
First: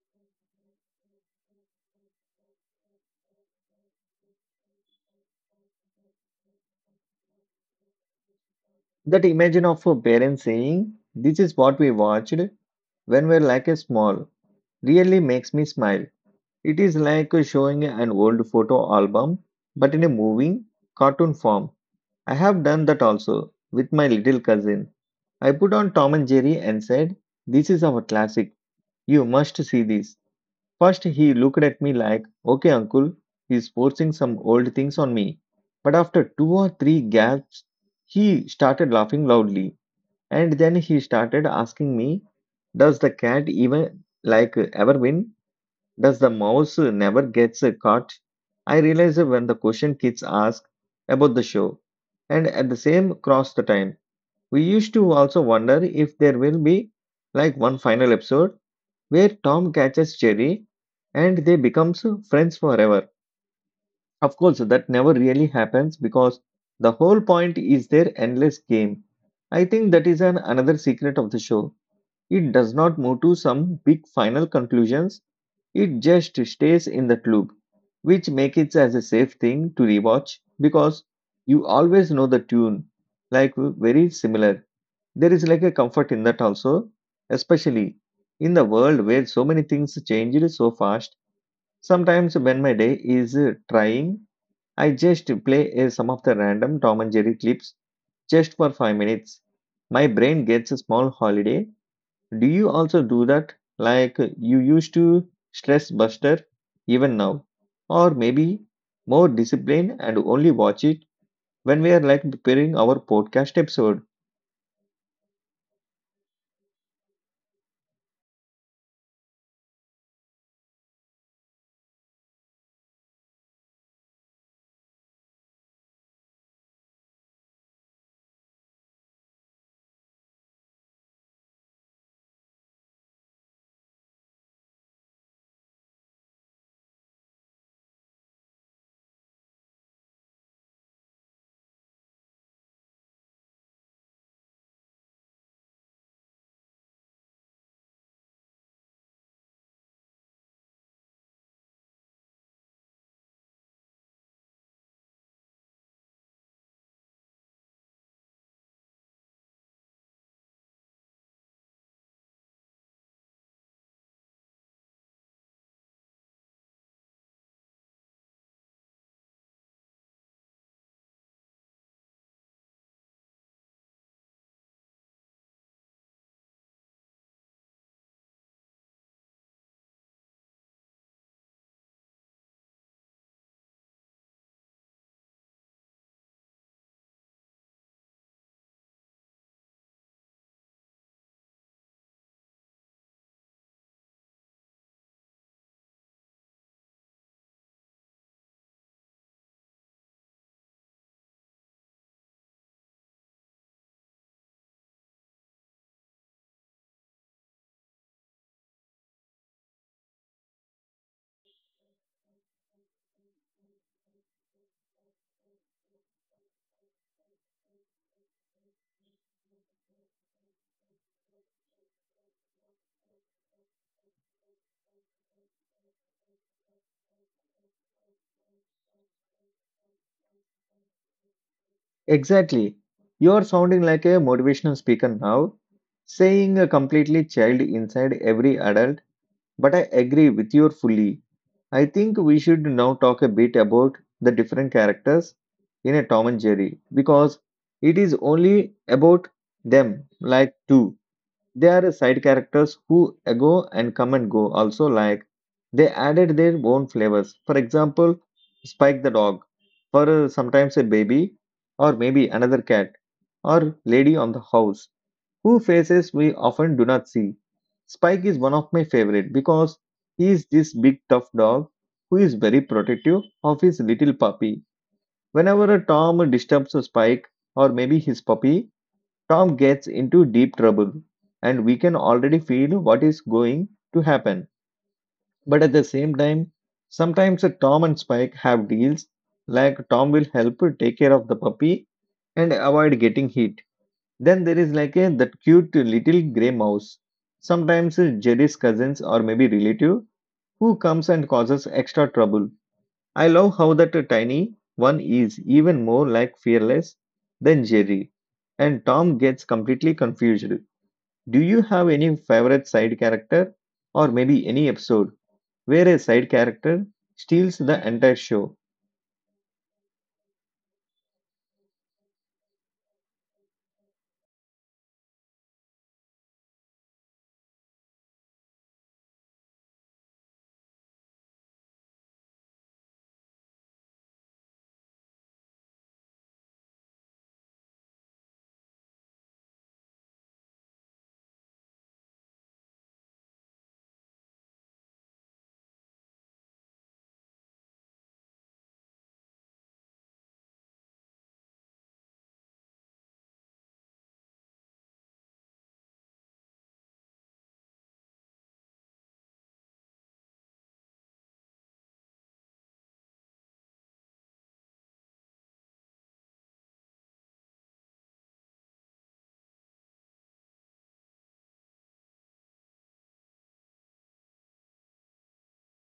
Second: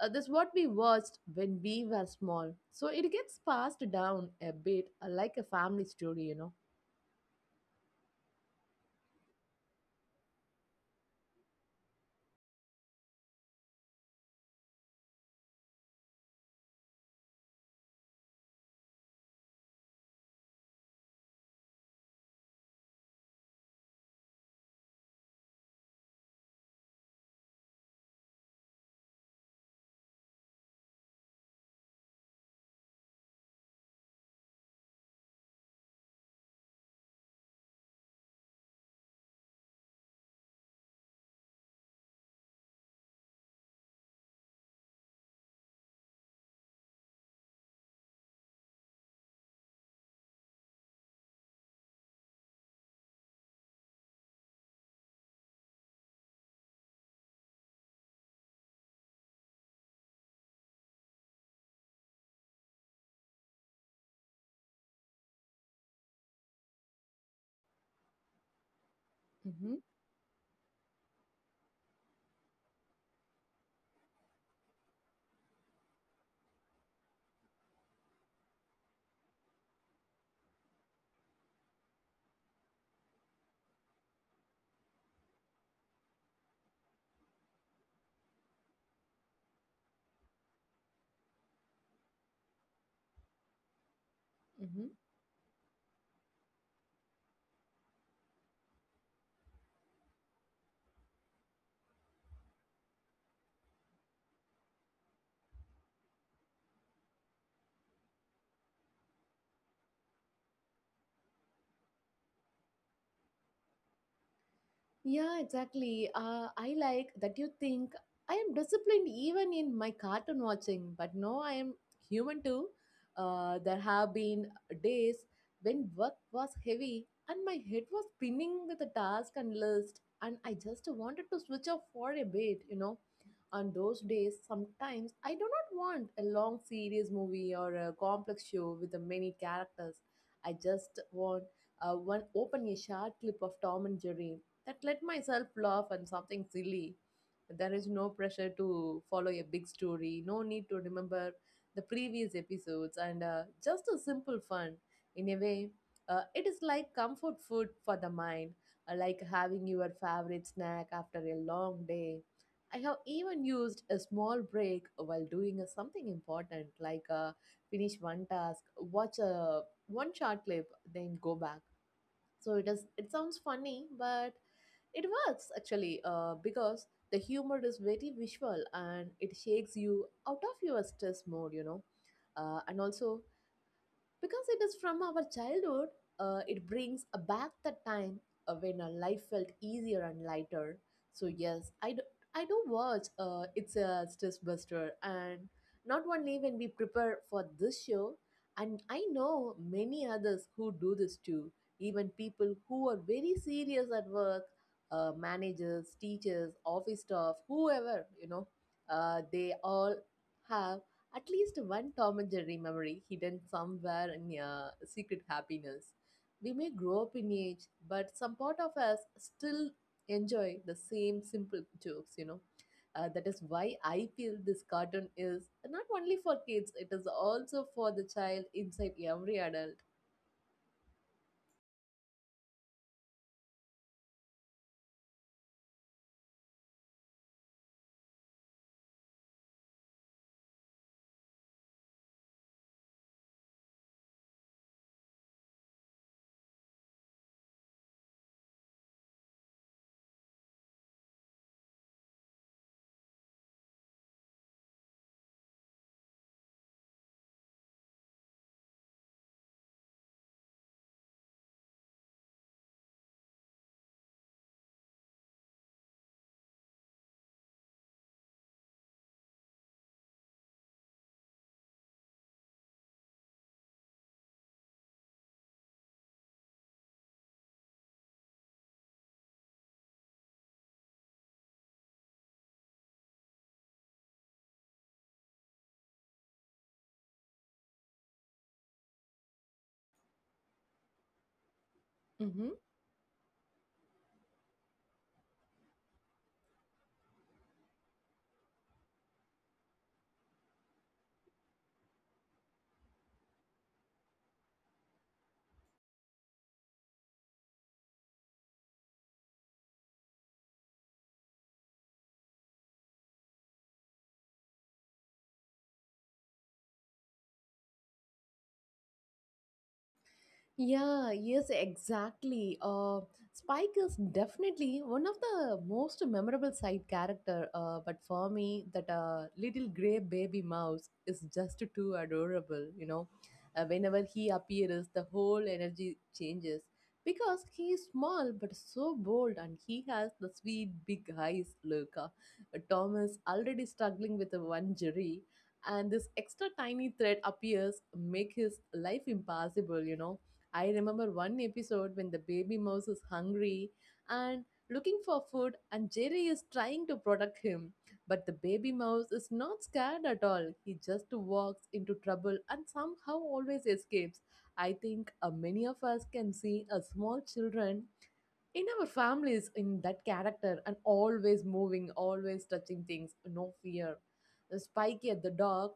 S2: this what we watched when we were small, so it gets passed down a bit, like a family story, you know.
S1: That imagine of a parent saying, this is what we watched when we we're like a small, really makes me smile. It is like showing an old photo album, but in a moving, cartoon form. I have done that also with my little cousin. I put on Tom and Jerry and said, this is our classic. You must see this. First, he looked at me like, okay, uncle, he's forcing some old things on me. But after two or three gasps, he started laughing loudly. And then he started asking me, does the cat even like ever win? Does the mouse never gets caught? I realized when the question kids ask about the show. And at the same cross the time, we used to also wonder if there will be like one final episode where Tom catches Jerry and they becomes friends forever. Of course, that never really happens because the whole point is their endless game. I think that is an another secret of the show. It does not move to some big final conclusions. It just stays in that loop, which make it as a safe thing to rewatch because you always know the tune, like very similar. There is like a comfort in that also, especially in the world where so many things changed so fast. Sometimes when my day is trying,
S2: Hmm.
S1: I just play some of the random Tom and Jerry clips just for 5 minutes. My brain gets a small holiday. Do you also do that? Like you used to stress buster even now, or maybe more discipline and only watch it when we are like preparing our podcast episode.
S2: Yeah, exactly. I like that you think I am disciplined even in my cartoon watching, but no, I am human too. There have been days when work was heavy and my head was spinning with the task and list, and I just wanted to switch off for a bit, you know. On those days, sometimes I do not want a long series movie or a complex show with the many characters. I just want one open a short clip of Tom and Jerry that let myself laugh and something silly. There is no pressure to follow a big story, no need to remember the previous episodes, and just a simple fun. In a way, it is like comfort food for the mind, like having your favorite snack after a long day. I have even used a small break while doing a something important, like finish one task, watch a one short clip, then go back. So it is. It sounds funny, but it works actually because the humor is very visual and it shakes you out of your stress mode, you know. And also, because it is from our childhood, it brings back the time when our life felt easier and lighter. So yes, I do watch It's a Stress Buster, and not only when we prepare for this show, and I know many others who do this too. Even people who are very serious at work, managers, teachers, office staff, whoever, they all have at least one Tom and Jerry memory hidden somewhere in a secret happiness. We may grow up in age, but some part of us still enjoy the same simple jokes. That is why I feel this cartoon is not only for kids, it is also for the child inside every adult.
S1: Exactly. You're sounding like a motivational speaker now, saying a completely child inside every adult, but I agree with you fully. I think we should now talk a bit about the different characters in a Tom and Jerry because it is only about them, like two. They are side characters who go and come and go. Also, like they added their own flavors. For example, Spike the dog, for sometimes a baby, or maybe another cat, or lady on the house, who faces we often do not see. Spike is one of my favorite because he is this big tough dog who is very protective of his little puppy. Whenever a Tom disturbs Spike or maybe his puppy, Tom gets into deep trouble, and we can already feel what is going to happen. But at the same time, sometimes Tom and Spike have deals like Tom will help take care of the puppy and avoid getting hit. Then there is like a, that cute little grey mouse, sometimes Jerry's cousins or maybe relative, who comes and causes extra trouble. I love how that tiny one is even more like fearless than Jerry, and Tom gets completely confused. Do you have any favorite side character, or maybe any episode where a side character steals the entire show?
S2: Yeah, yes, exactly. Spike is definitely one of the most memorable side character. But for me, that little gray baby mouse is just too adorable. Whenever he appears, the whole energy changes because he is small but so bold, and he has the sweet big eyes. Look, Tom is already struggling with one jury, and this extra tiny thread appears, make his life impossible. You know, I remember one episode when the baby mouse is hungry and looking for food, and Jerry is trying to protect him. But the baby mouse is not scared at all. He just walks into trouble and somehow always escapes. I think many of us can see a small children in our families in that character, and always moving, always touching things, no fear. The Spikey at the dog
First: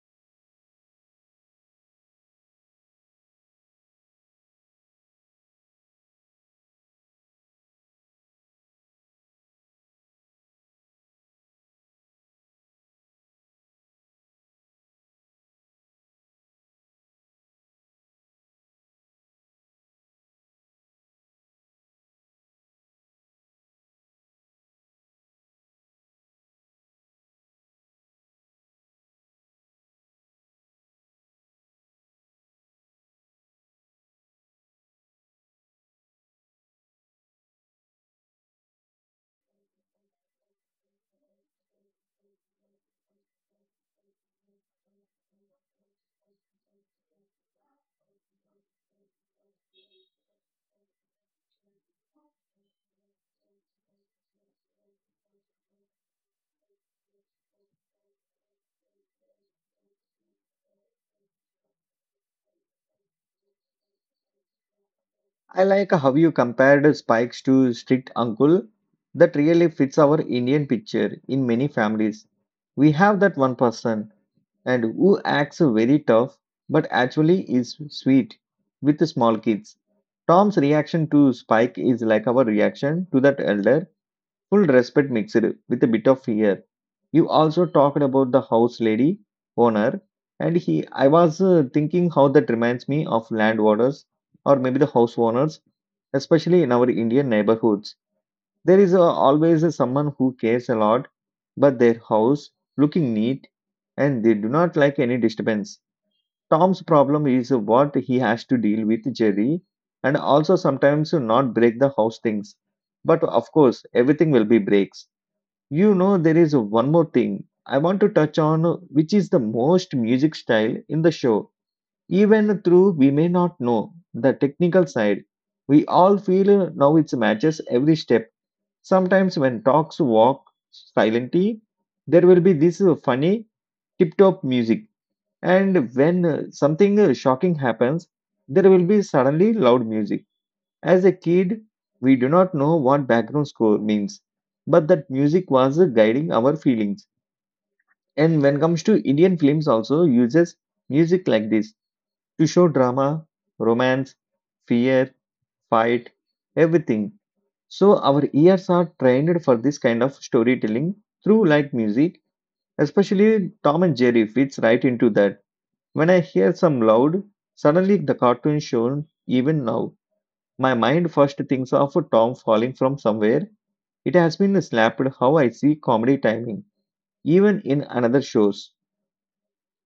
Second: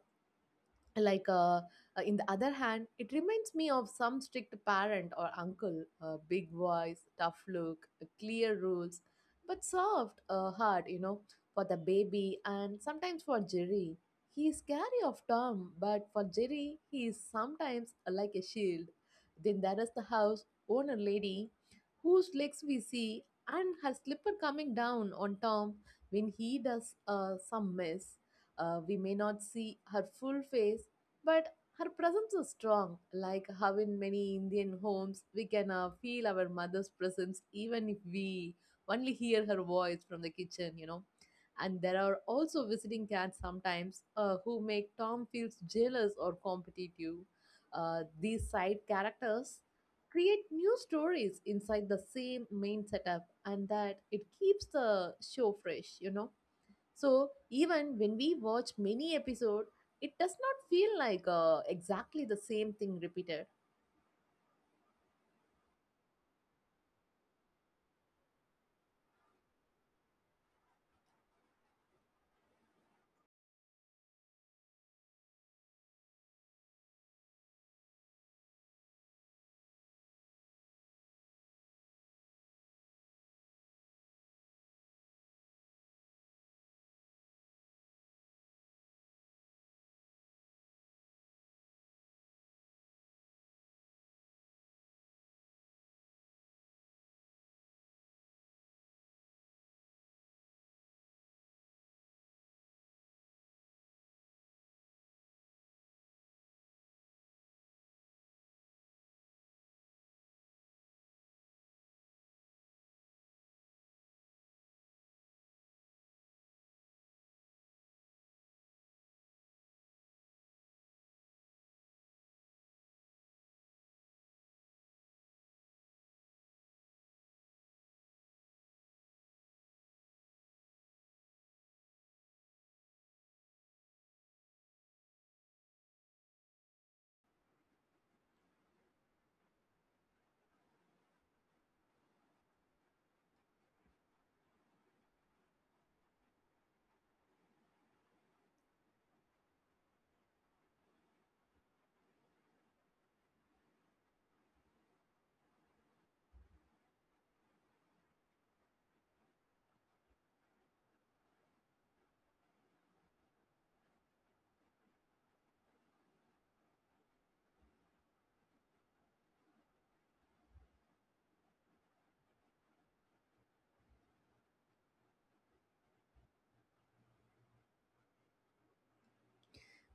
S2: like uh, in the other hand, it reminds me of some strict parent or uncle, big voice, tough look, clear rules but soft heart, for the baby and sometimes for Jerry. He is scary of Tom, but for Jerry he is sometimes like a shield. Then there is the house owner lady, whose legs we see, and her slipper coming down on Tom when he does some mess. We may not see her full face, but her presence is strong, like how in many Indian homes we can feel our mother's presence even if we only hear her voice from the kitchen, you know. And there are also visiting cats sometimes, who make Tom feels jealous or competitive. These side characters create new stories inside the same main setup, and that it keeps the show fresh, you know. So even when we watch many episode, it does not feel like exactly the same thing repeated.
S1: I like how you compared Spikes to strict uncle. That really fits our Indian picture in many families. We have that one person and who acts very tough but actually is sweet with the small kids. Tom's reaction to Spike is like our reaction to that elder, full respect mixed with a bit of fear. You also talked about the house lady owner, and he. I was thinking how that reminds me of landowners or maybe the house owners, especially in our Indian neighborhoods. There is always someone who cares a lot, but their house looking neat, and they do not like any disturbance. Tom's problem is what he has to deal with Jerry, and also sometimes not break the house things. But of course, everything will be breaks. There is one more thing I want to touch on, which is the most music style in the show. Even though we may not know the technical side, we all feel now it matches every step. Sometimes when talks walk silently, there will be this funny tip-top music, and when something shocking happens, there will be suddenly loud music. As a kid, we do not know what background score means, but that music was guiding our feelings. And when comes to Indian films, also uses music like this to show drama, romance, fear, fight, everything. So our ears are trained for this kind of storytelling through like music, especially Tom and Jerry fits right into that. When I hear some loud, suddenly the cartoon shown even now. My mind first thinks of Tom falling from somewhere. It has been slapped how I see comedy timing, even in another shows.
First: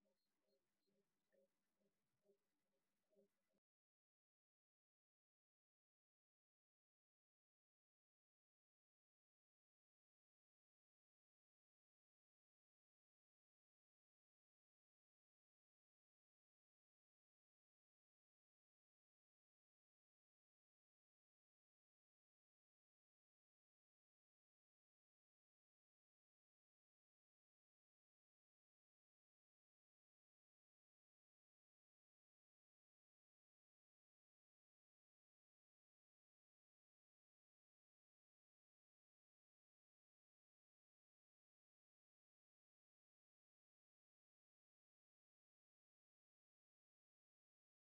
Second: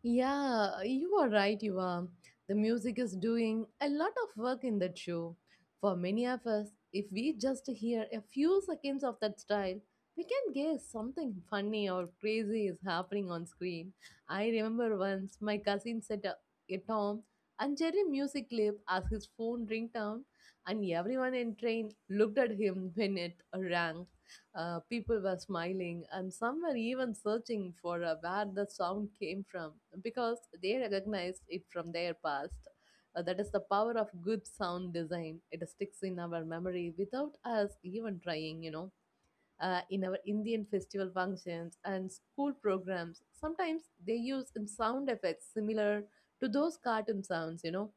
S2: Yeah, you are right, you are. The music is doing a lot of work in that show. For many of us, if we just hear a few seconds of that style, we can guess something funny or crazy is happening on screen. I remember once my cousin set up a Tom and Jerry music clip as his phone ringtone, and everyone in train looked at him when it rang. People were smiling, and some were even searching for where the sound came from because they recognized it from their past. That is the power of good sound design. It sticks in our memory without us even trying, you know. In our Indian festival functions and school programs, sometimes they use sound effects similar to those cartoon sounds, you know,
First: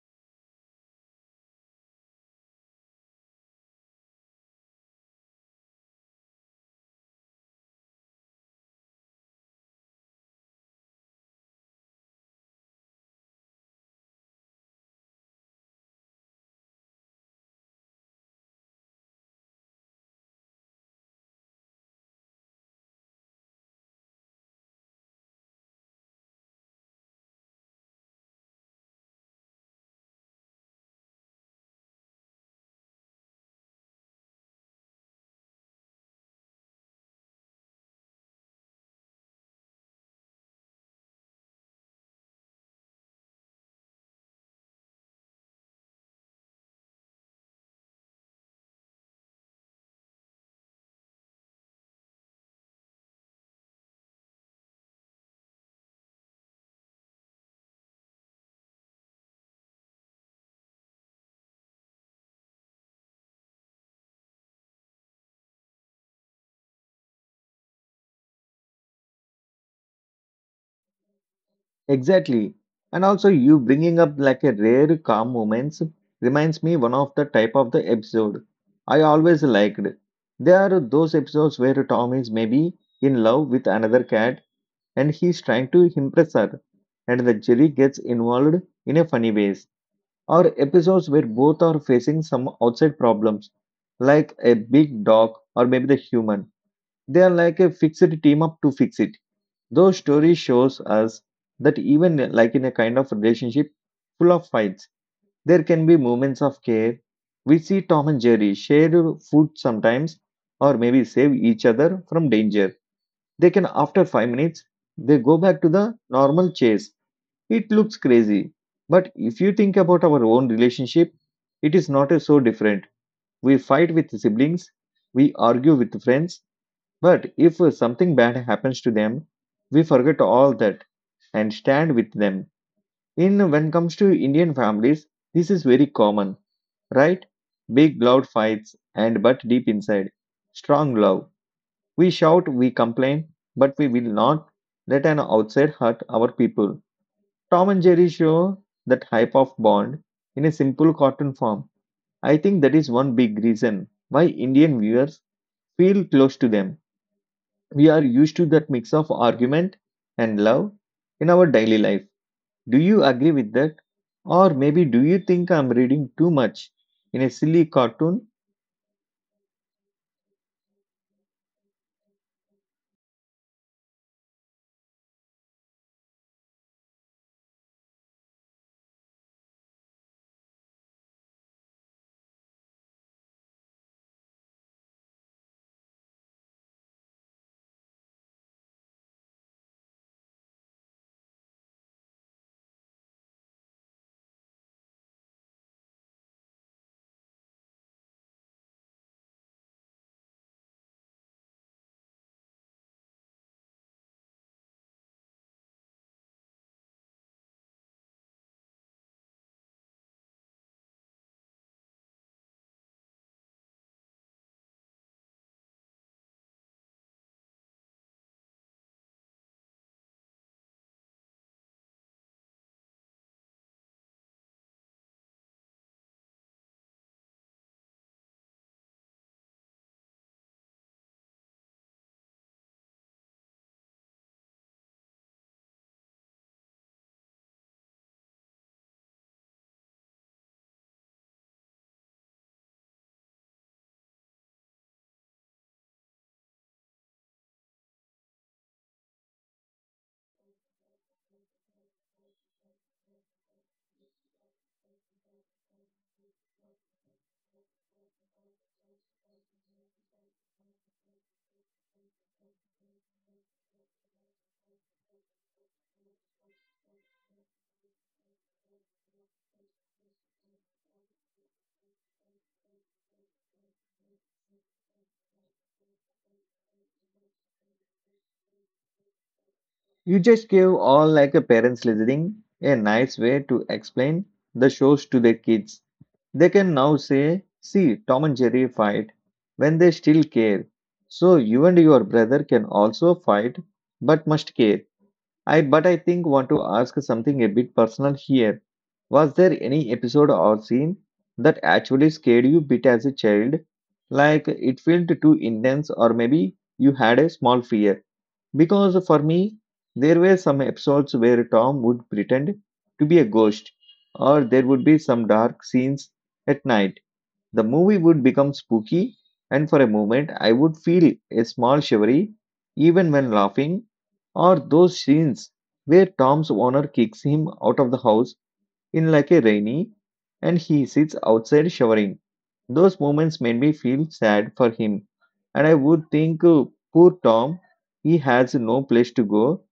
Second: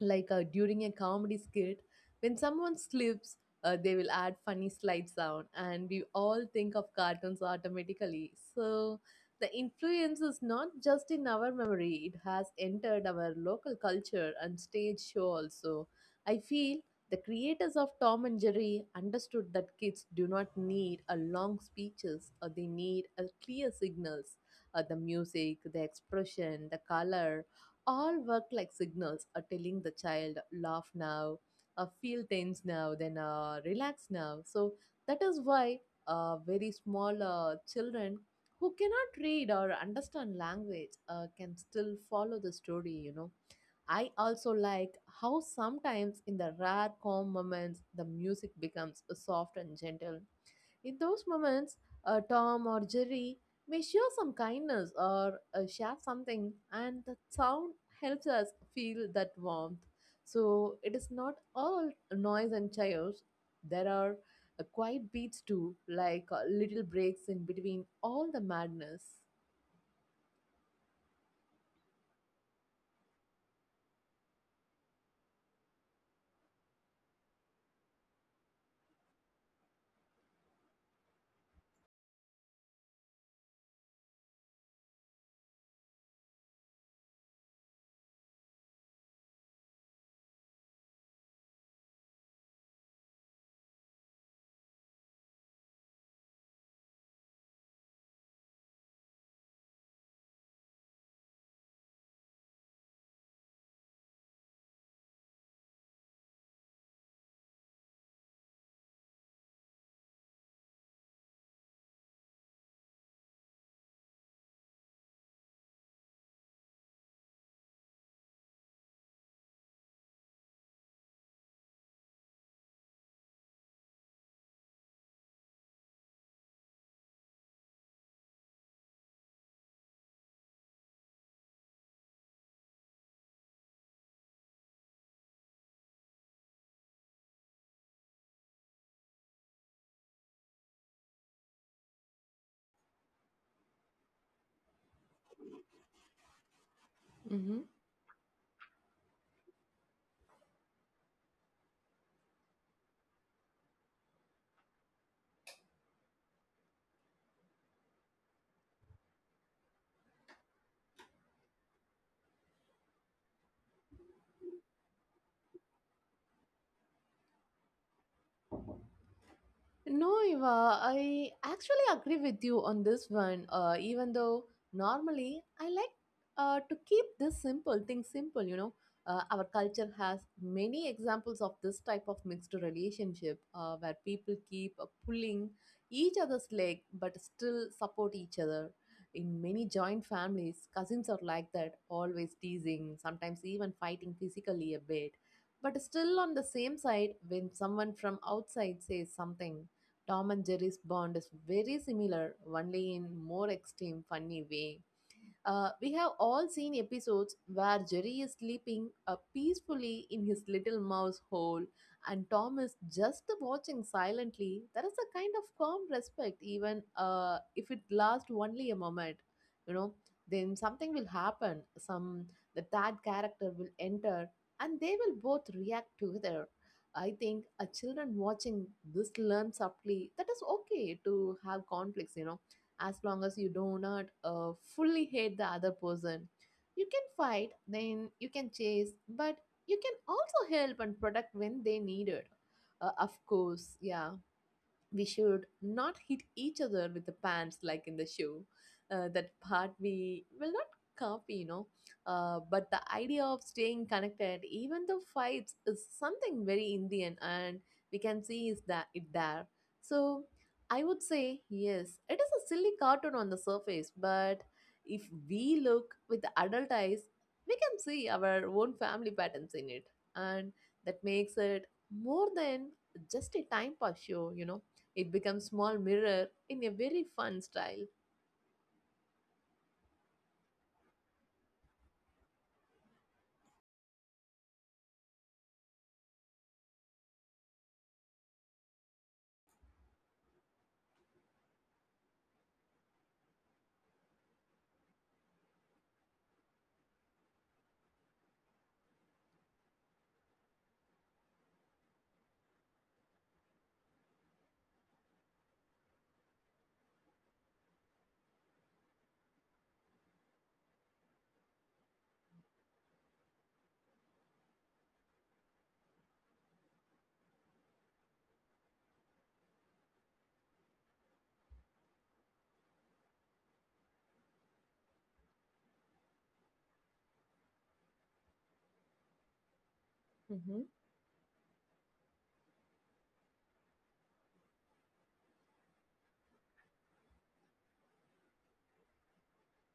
S2: like during a comedy skit, when someone slips, they will add funny slide sound, and we all think of cartoons automatically. So the influence is not just in our memory, it has entered our local culture and stage show also. I feel the creators of Tom and Jerry understood that kids do not need a long speeches, or they need a clear signals. The music, the expression, the color, all work like signals, telling the child laugh now, feel tense now, then relax now. So that is why very small children who cannot read or understand language can still follow the story, you know. I also like how sometimes in the rare calm moments the music becomes soft and gentle. In those moments, Tom or Jerry may show some kindness or share something, and the sound helps us feel that warmth. So it is not all noise and chaos. There are quiet beats too, like little breaks in between all the madness.
S1: Exactly. And also you bringing up like a rare calm moments reminds me one of the type of the episode I always liked. There are those episodes where Tom is maybe in love with another cat and he's trying to impress her and the Jerry gets involved in a funny way, or episodes where both are facing some outside problems, like a big dog or maybe the human. They are like a fixed team up to fix it. Those stories shows us that even like in a kind of relationship full of fights, there can be moments of care. We see Tom and Jerry share food sometimes, or maybe save each other from danger. They can after 5 minutes they go back to the normal chase it looks crazy, but if you think about our own relationship, it is not so different. We fight with siblings, we argue with friends, but if something bad happens to them, we forget all that and stand with them. In when comes to Indian families, this is very common, right? Big loud fights and but deep inside, strong love. We shout, we complain, but we will not let an outside hurt our people.
S2: Mm-hmm.
S1: Tom and Jerry show that hype of Bond in a simple cartoon form. I think that is one big reason why Indian viewers feel close to them. We are used to that mix of argument and love in our daily life. Do you agree with that? Or maybe do you think I'm reading too much in a silly cartoon?
S2: No, Eva, I actually agree with you on this one. Even though normally I like to keep this simple thing simple, you know. Our culture has many examples of this type of mixed relationship, where people keep pulling each other's leg but still support each other. In many joint families, cousins are like that, always teasing, sometimes even fighting physically a bit, but still on the same side when someone from outside says something. Tom and Jerry's bond is very similar, only in more extreme, funny way. We have all seen episodes where Jerry is sleeping peacefully in his little mouse hole, and Tom is just watching silently. There is a kind of calm respect, even if it lasts only a moment. You know, then something will happen. Some the third character will enter, and they will both react together. I think a children watching this learn subtly that is okay to have conflicts. You know, as long as you do not fully hate the other person. You can fight, then you can chase, but you can also help and protect when they need it. Of course, yeah, we should not hit each other with the pants like in the show. That part we will not copy, you know. But the idea of staying connected, even though fights, is something very Indian, and we can see is that it there. So I would say yes, it is a silly cartoon on the surface, but if we look with the adult eyes, we can see our own family patterns in it, and that makes it more than just a time pass show. It becomes small mirror in a very fun style.
S1: You just gave all like a parents listening a nice way to explain the shows to their kids. They can now say, see Tom and Jerry fight when they still care. So you and your brother can also fight but must care. I think want to ask something a bit personal here. Was there any episode or scene that actually scared you bit as a child? Like it felt too intense or maybe you had a small fear? Because for me, there were some episodes where Tom would pretend to be a ghost, or there would be some dark scenes at night. The movie would become spooky, and for a moment, I would feel a small shivery even when laughing, or those scenes where Tom's owner kicks him out of the house in like a rainy and
S2: Hmm.
S1: he sits outside showering. Those moments made me feel sad for him, and I would think, poor Tom, he has no place to go.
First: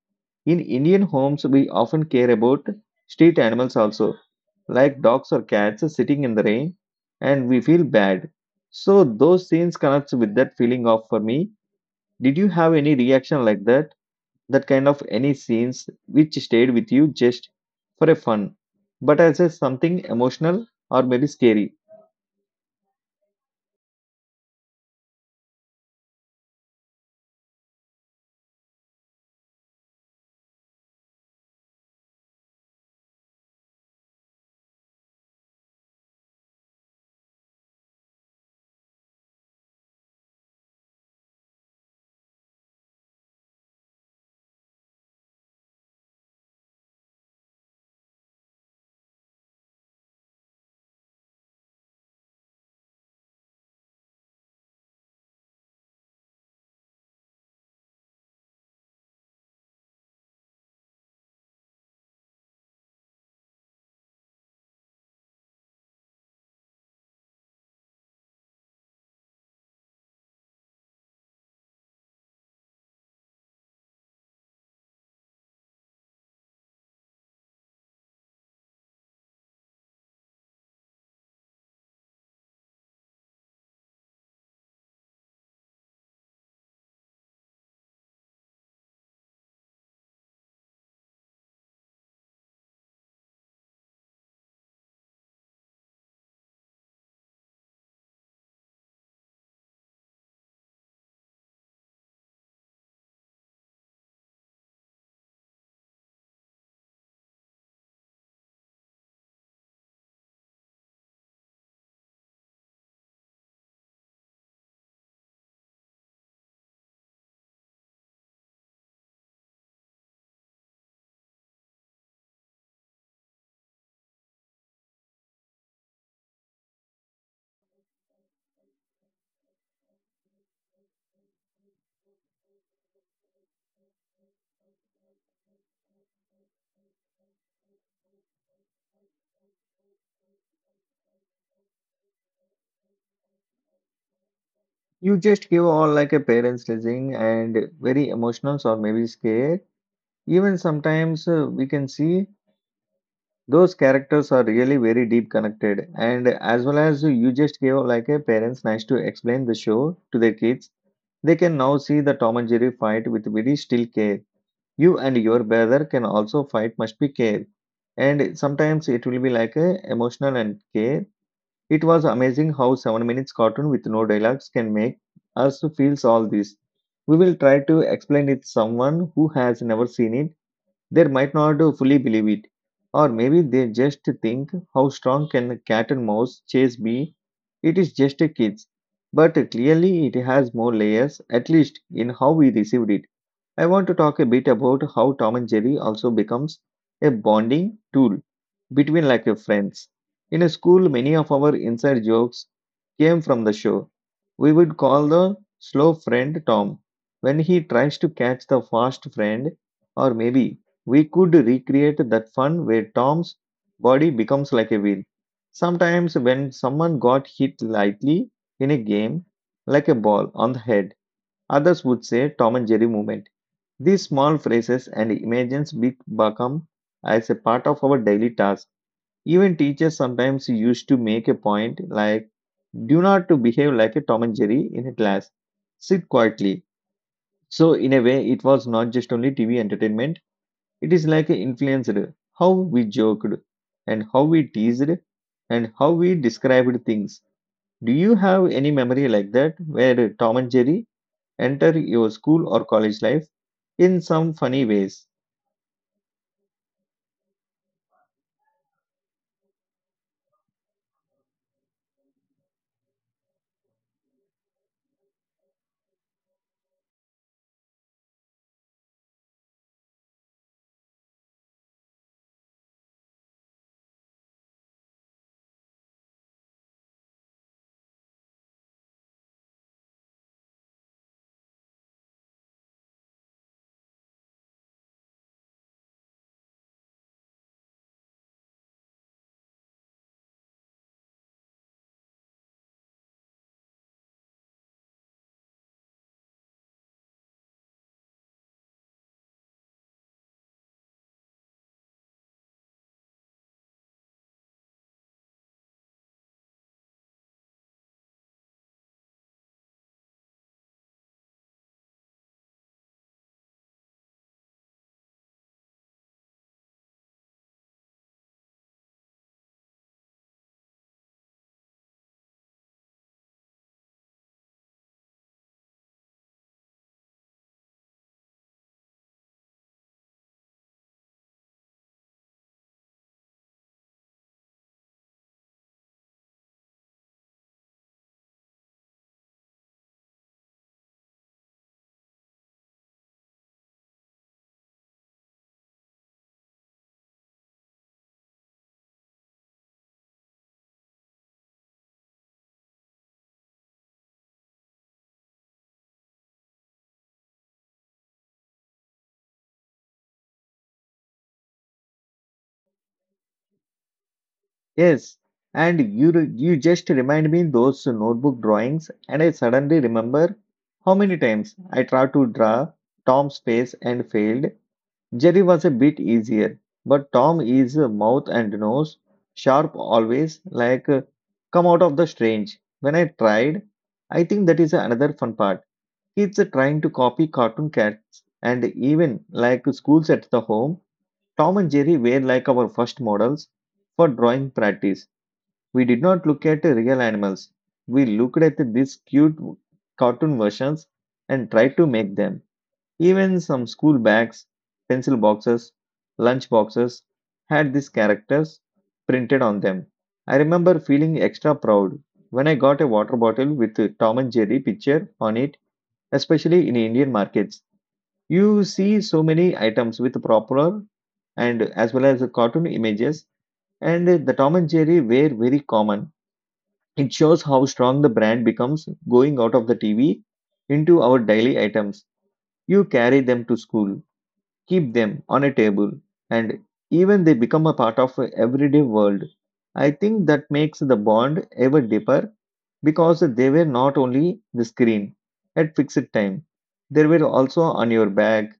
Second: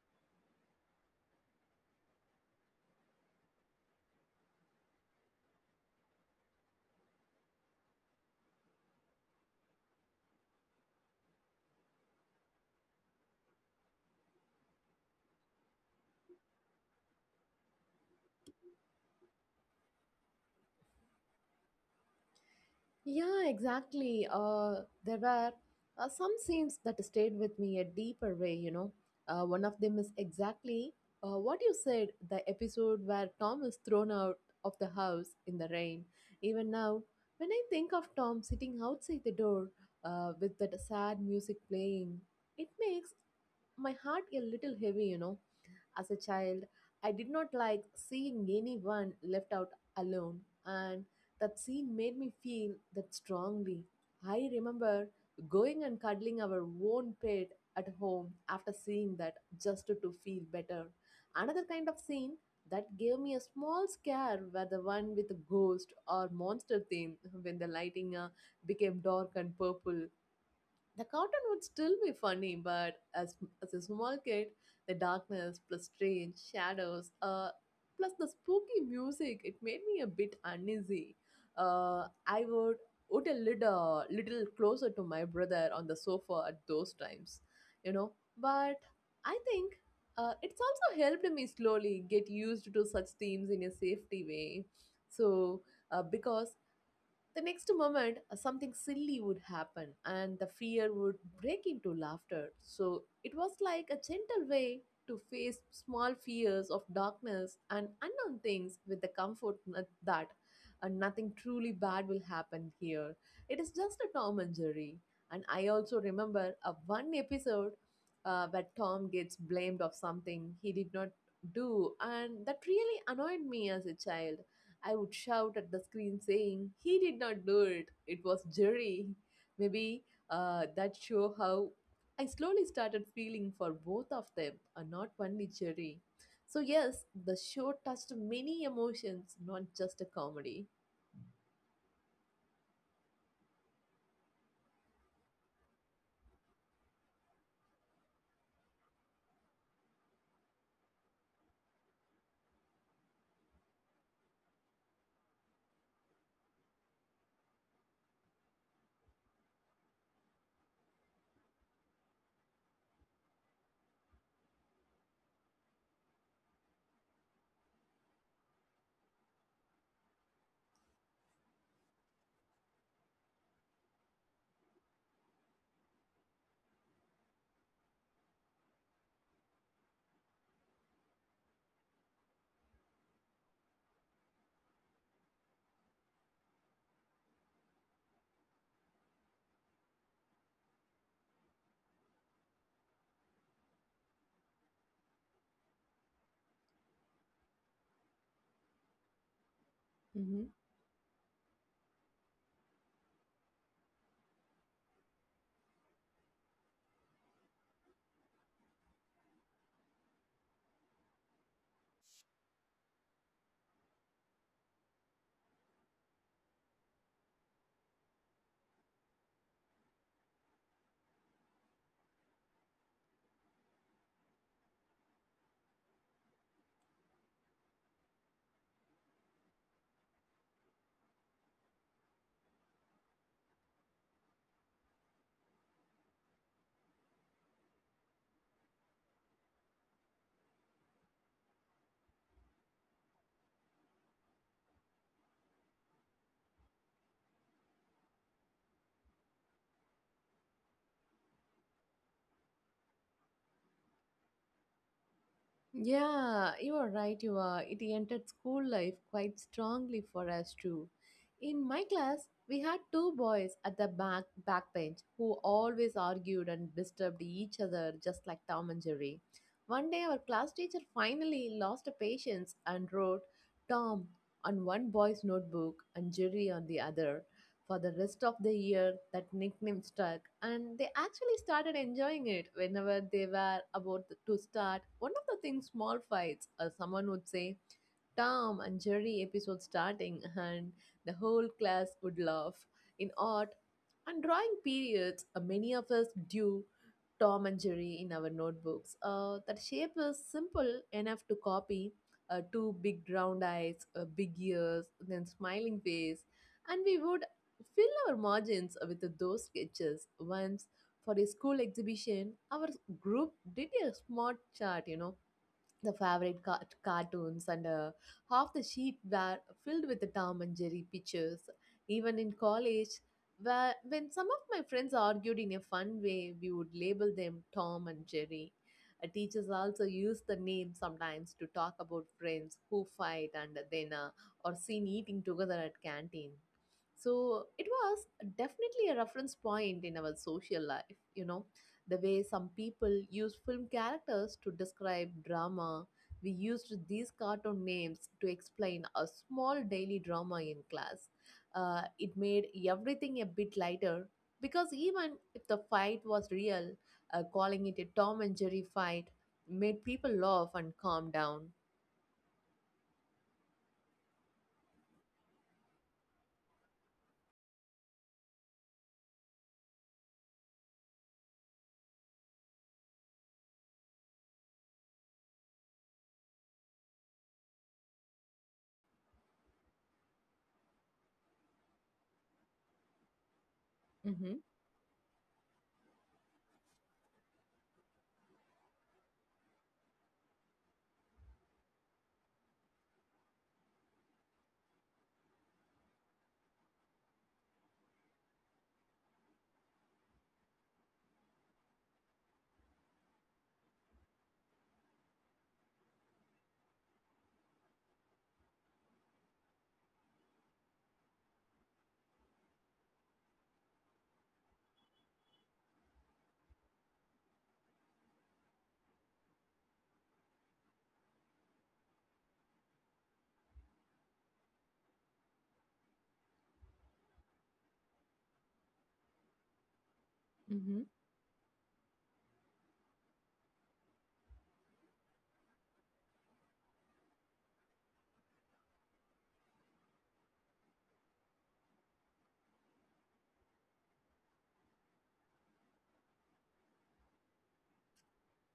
S1: In Indian homes, we often care about street animals also, like dogs or cats sitting in the rain, and we feel bad. So those scenes connects with that feeling of for me. Did you have any reaction like that? That kind of any scenes which stayed with you just for a fun, but as a something emotional or maybe scary.
S2: Yeah, exactly. There were some scenes that stayed with me a deeper way, you know. One of them is exactly what you said, the episode where Tom is thrown out of the house in the rain. Even now, when I think of Tom sitting outside the door with that sad music playing, it makes my heart a little heavy, you know. As a child, I did not like seeing anyone left out alone, and that scene made me feel that strongly. I remember going and cuddling our own pet at home after seeing that, just to feel better. Another kind of scene that gave me a small scare were the one with the ghost or monster theme, when the lighting became dark and purple. The cartoon would still be funny, but as a small kid, the darkness plus strange shadows, plus the spooky music, it made me a bit uneasy. I would a little, little closer to my brother on the sofa at those times, you know. But I think it's also helped me slowly get used to such themes in a safety way. So, because the next moment, something silly would happen, and the fear would break into laughter. So it was like a gentle way to face small fears of darkness and unknown things with the comfort n- that nothing truly bad will happen here. It is just a Tom and Jerry. And I also remember a one episode where Tom gets blamed of something he did not do, and that really annoyed me as a child. I would shout at the screen saying, "He did not do it, it was Jerry." Maybe that show how I slowly started feeling for both of them and not only Jerry. So, yes, the show touched many emotions, not just a comedy.
S1: You just give all like a parents listening and very emotional or maybe scared. Even sometimes we can see those characters are really very deep connected and as well as you just give like a parents nice to explain the show to their kids they can now see the Tom and Jerry fight with very still care. You and your brother can also fight must be care. And sometimes it will be like a emotional and care. It was amazing how 7 minutes cartoon with no dialogues can make us feels all this. We will try to explain it someone who has never seen it. They might not fully believe it. Or maybe they just think how strong can a cat and mouse chase be. It is just a kids. But clearly it has more layers, at least in how we received it. I want to talk a bit about how Tom and Jerry also becomes a bonding tool between like your friends. In a
S2: Mhm.
S1: school, many of our inside jokes came from the show. We would call the slow friend Tom when he tries to catch the fast friend, or maybe we could recreate that fun where Tom's body becomes like a wheel. Sometimes, when someone got hit lightly in a game, like a ball on the head, others would say Tom and Jerry movement these small phrases and images become as a part of our daily task. Even teachers sometimes used to make a point like, do not to behave like a Tom and Jerry in a class. Sit quietly. So in a way, it was not just only TV entertainment. It is like a influenced how we joked and how we teased and how we described things. Do you have any memory like that where Tom and Jerry enter your school or college life in some funny ways?
S2: Yeah, you are right, you are. It entered school life quite strongly for us too. In my class, we had two boys at the back bench who always argued and disturbed each other just like Tom and Jerry. One day our class teacher finally lost patience and wrote Tom on one boy's notebook and Jerry on the other. For the rest of the year, that nickname stuck, and they actually started enjoying it. Whenever they were about to start one of the things small fights, or someone would say, "Tom and Jerry episode starting," and the whole class would laugh. In art and drawing periods, many of us do Tom and Jerry in our notebooks. That shape is simple enough to copy, two big round eyes, big ears, then smiling face, and we would fill our margins with those sketches. Once for a school exhibition, our group did a smart chart, you know, the favorite cartoons, and half the sheet were filled with the Tom and Jerry pictures. Even in college, when some of my friends argued in a fun way, we would label them Tom and Jerry. Teachers also use the name sometimes to talk about friends who fight and then or seen eating together at canteen. So it was definitely a reference point in our social life. The way some people use film characters to describe drama, we used these cartoon names to explain a small daily drama in class. It made everything a bit lighter because even if the fight was real, calling it a Tom and Jerry fight made people laugh and calm down.
S1: Yes, and you just remind me those notebook drawings, and I suddenly remember how many times I tried to draw Tom's face and failed. Jerry was a bit easier, but Tom is a mouth and nose sharp always, like come out of the strange. When I tried, I
S2: Mm-hmm,
S1: think that is another fun part. Kids are trying to copy cartoon cats, and even like schools at the home, Tom and Jerry were like our first models for drawing practice we did not look at real animals. We looked at these cute cartoon versions and tried to make them. Even some school bags, pencil boxes, lunch boxes had these characters printed on them. I remember feeling extra proud when I got a water bottle with a Tom and Jerry picture on it, especially in Indian markets. You see so many items with proper and as well as the cartoon images and the Tom and Jerry were very common it shows how strong the brand becomes going out of the TV
S2: mm-hmm.
S1: into our daily items. You carry them to school, keep them on a table, and even they become a part of a everyday world. I think that makes the bond ever deeper because they were not only the screen at fixed time. They were also on your bag,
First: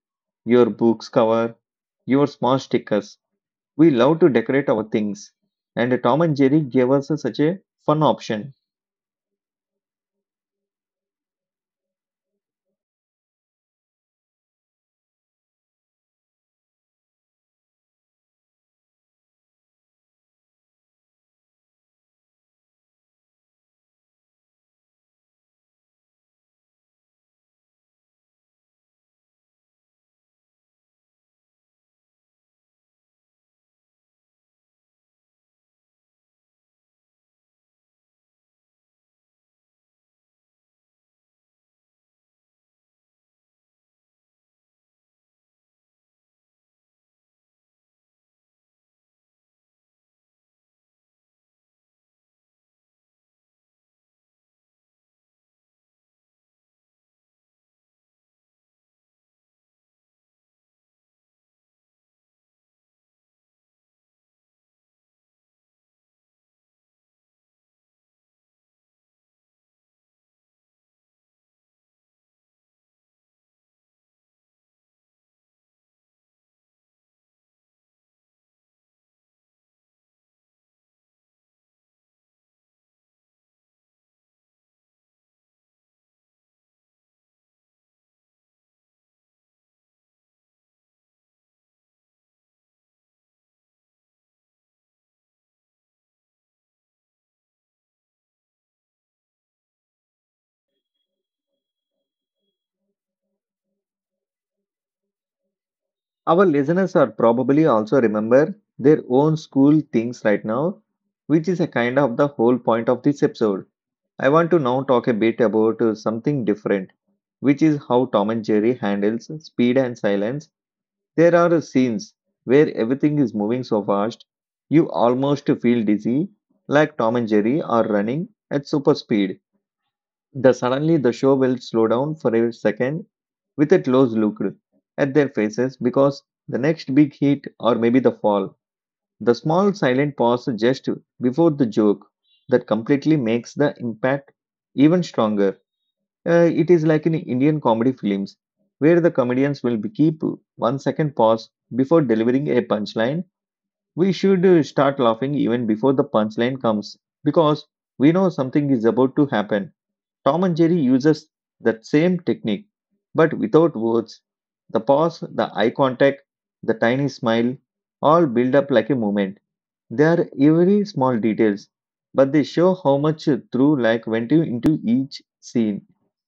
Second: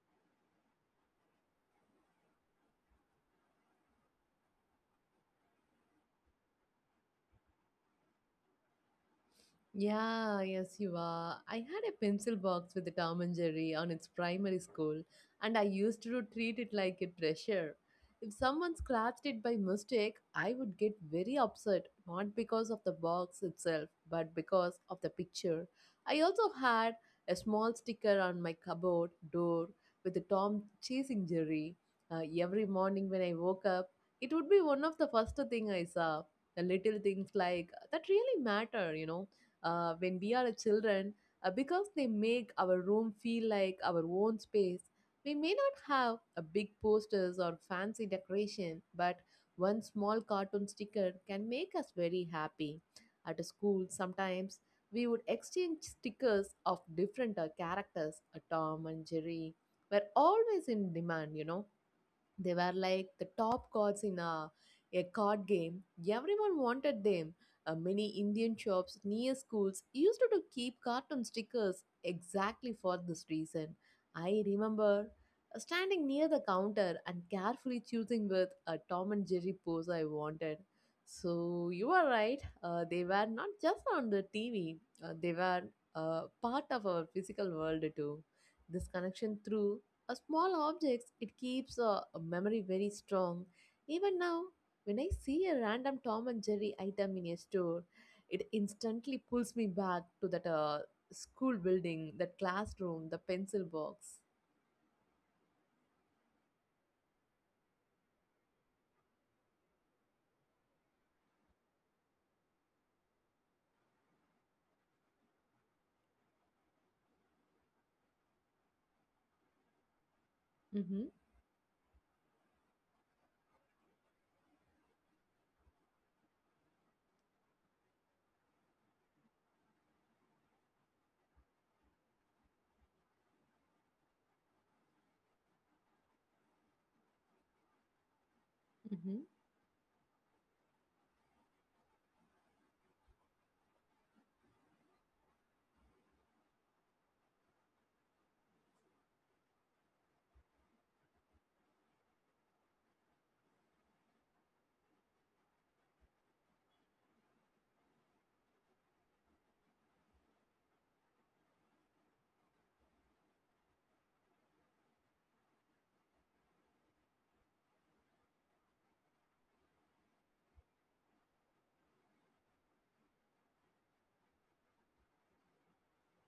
S1: your book's cover, your small stickers. We love to decorate our things, and Tom and Jerry gave us such a fun option.
S2: Yeah, yes, you are. I had a pencil box with the Tom and Jerry on its primary school, and I used to treat it like a treasure. If someone scratched it by mistake, I would get very upset, not because of the box itself, but because of the picture. I also had a small sticker on my cupboard door with the Tom chasing Jerry. Every morning when I woke up, it would be one of the first thing I saw. The little things like that really matter, when we are a children because they make our room feel like our own space. We may not have a big posters or fancy decoration, but one small cartoon sticker can make us very happy. At school, sometimes we would exchange stickers of different characters, Tom and Jerry were always in demand. They were like the top cards in a card game. Everyone wanted them. Many Indian shops near schools used to keep cartoon stickers exactly for this reason. I remember standing near the counter and carefully choosing with a Tom and Jerry pose I wanted. So you are right. They were not just on the TV. They were part of our physical world too. This connection through a small objects, it keeps a memory very strong. Even now, when I see a random Tom and Jerry item in a store, it instantly pulls me back to that school building, that classroom, the pencil box.
S1: Our listeners are probably also remember their own school things right now, which is a kind of the whole point of this episode. I want to now talk a bit about something different, which is how Tom and Jerry handles speed and silence.
S2: Mm-hmm,
S1: There are scenes where everything is moving so fast, you almost feel dizzy, like Tom and Jerry are running at super speed. The suddenly the show will slow down for a second with a close look at their faces because the next big hit or maybe the fall.
S2: mm-hmm.
S1: The small silent pause just before the joke that completely makes the impact even stronger. It is like in Indian comedy films where the comedians will be keep 1 second pause before delivering a punchline. We should start laughing even before the punchline comes because we know something is about to happen Tom and Jerry uses that same technique, but without words. The pause, the eye contact, the tiny smile all build up like a moment. They are very small details, but they show how much through like went into each scene.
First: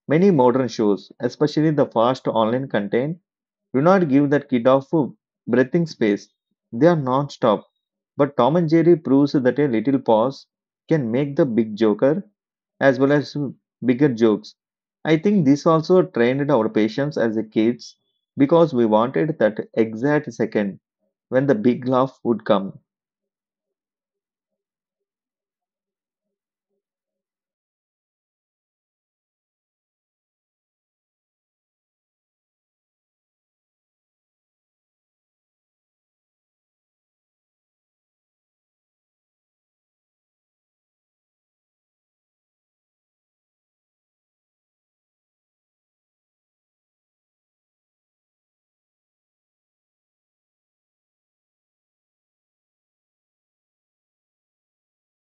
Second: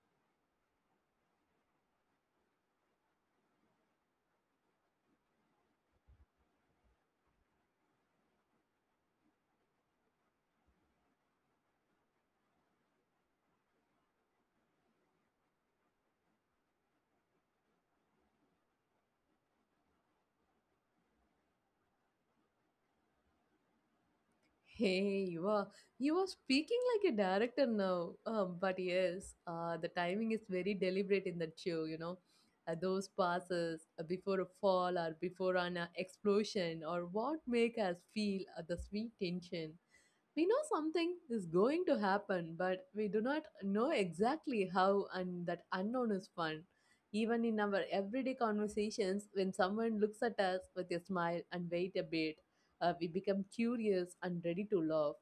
S1: Many modern shows, especially the fast online content, do not give that kid of breathing space. They are non-stop. But Tom and Jerry proves that a little pause can make the big joker as well as bigger jokes. I think this also trained our patience as a kids because we wanted that exact second when the big laugh would come.
S2: Hey, you are speaking like a director now. But yes, the timing is very deliberate in that show. You know, those passes before a fall or before an explosion or what make us feel the sweet tension. We know something is going to happen, but we do not know exactly how, and that unknown is fun. Even in our everyday conversations, when someone looks at us with a smile and wait a bit, we become curious and ready to laugh.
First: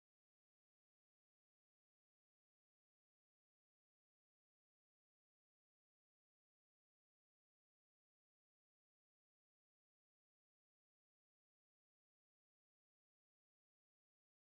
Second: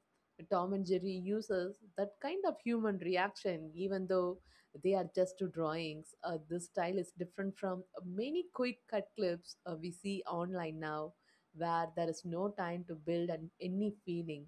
S2: Tom and Jerry uses that kind of human reaction, even though they are just two drawings. This style is different from many quick cut clips we see online now, where there is no time to build an, any feeling.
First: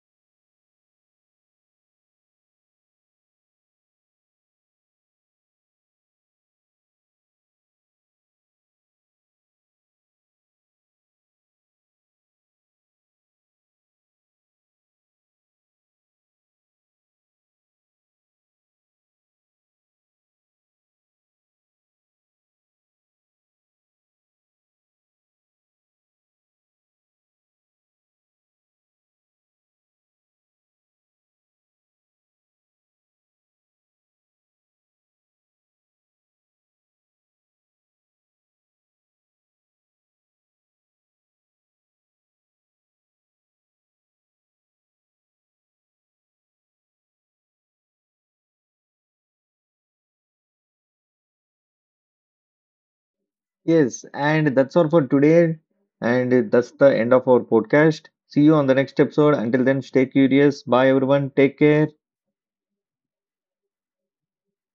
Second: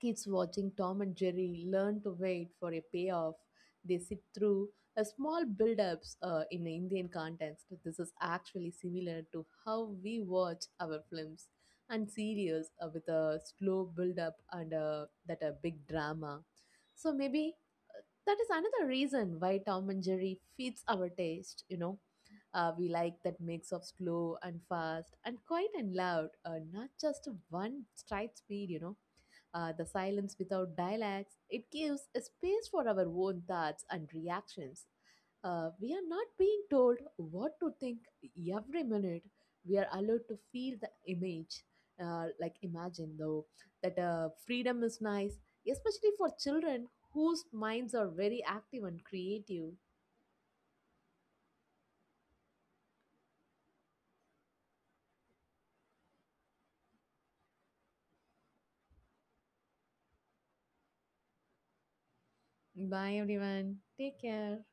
S2: Kids watching Tom and Jerry learn to wait for a payoff. They sit through a small build-ups in the Indian context. This is actually similar to how we watch our films and series with a slow build-up and that a big drama. So maybe that is another reason why Tom and Jerry fits our taste. We like that mix of slow and fast and quiet and loud, not just one straight speed. The silence without dialects, it gives a space for our own thoughts and reactions. We are not being told what to think every minute. We are allowed to feel the image. Like imagine though that freedom is nice, especially for children whose minds are very active and creative.
S1: Yes, and that's all for today. And that's the end of our podcast. See you on the next episode. Until then, stay curious. Bye, everyone. Take care.
S2: Bye everyone. Take care.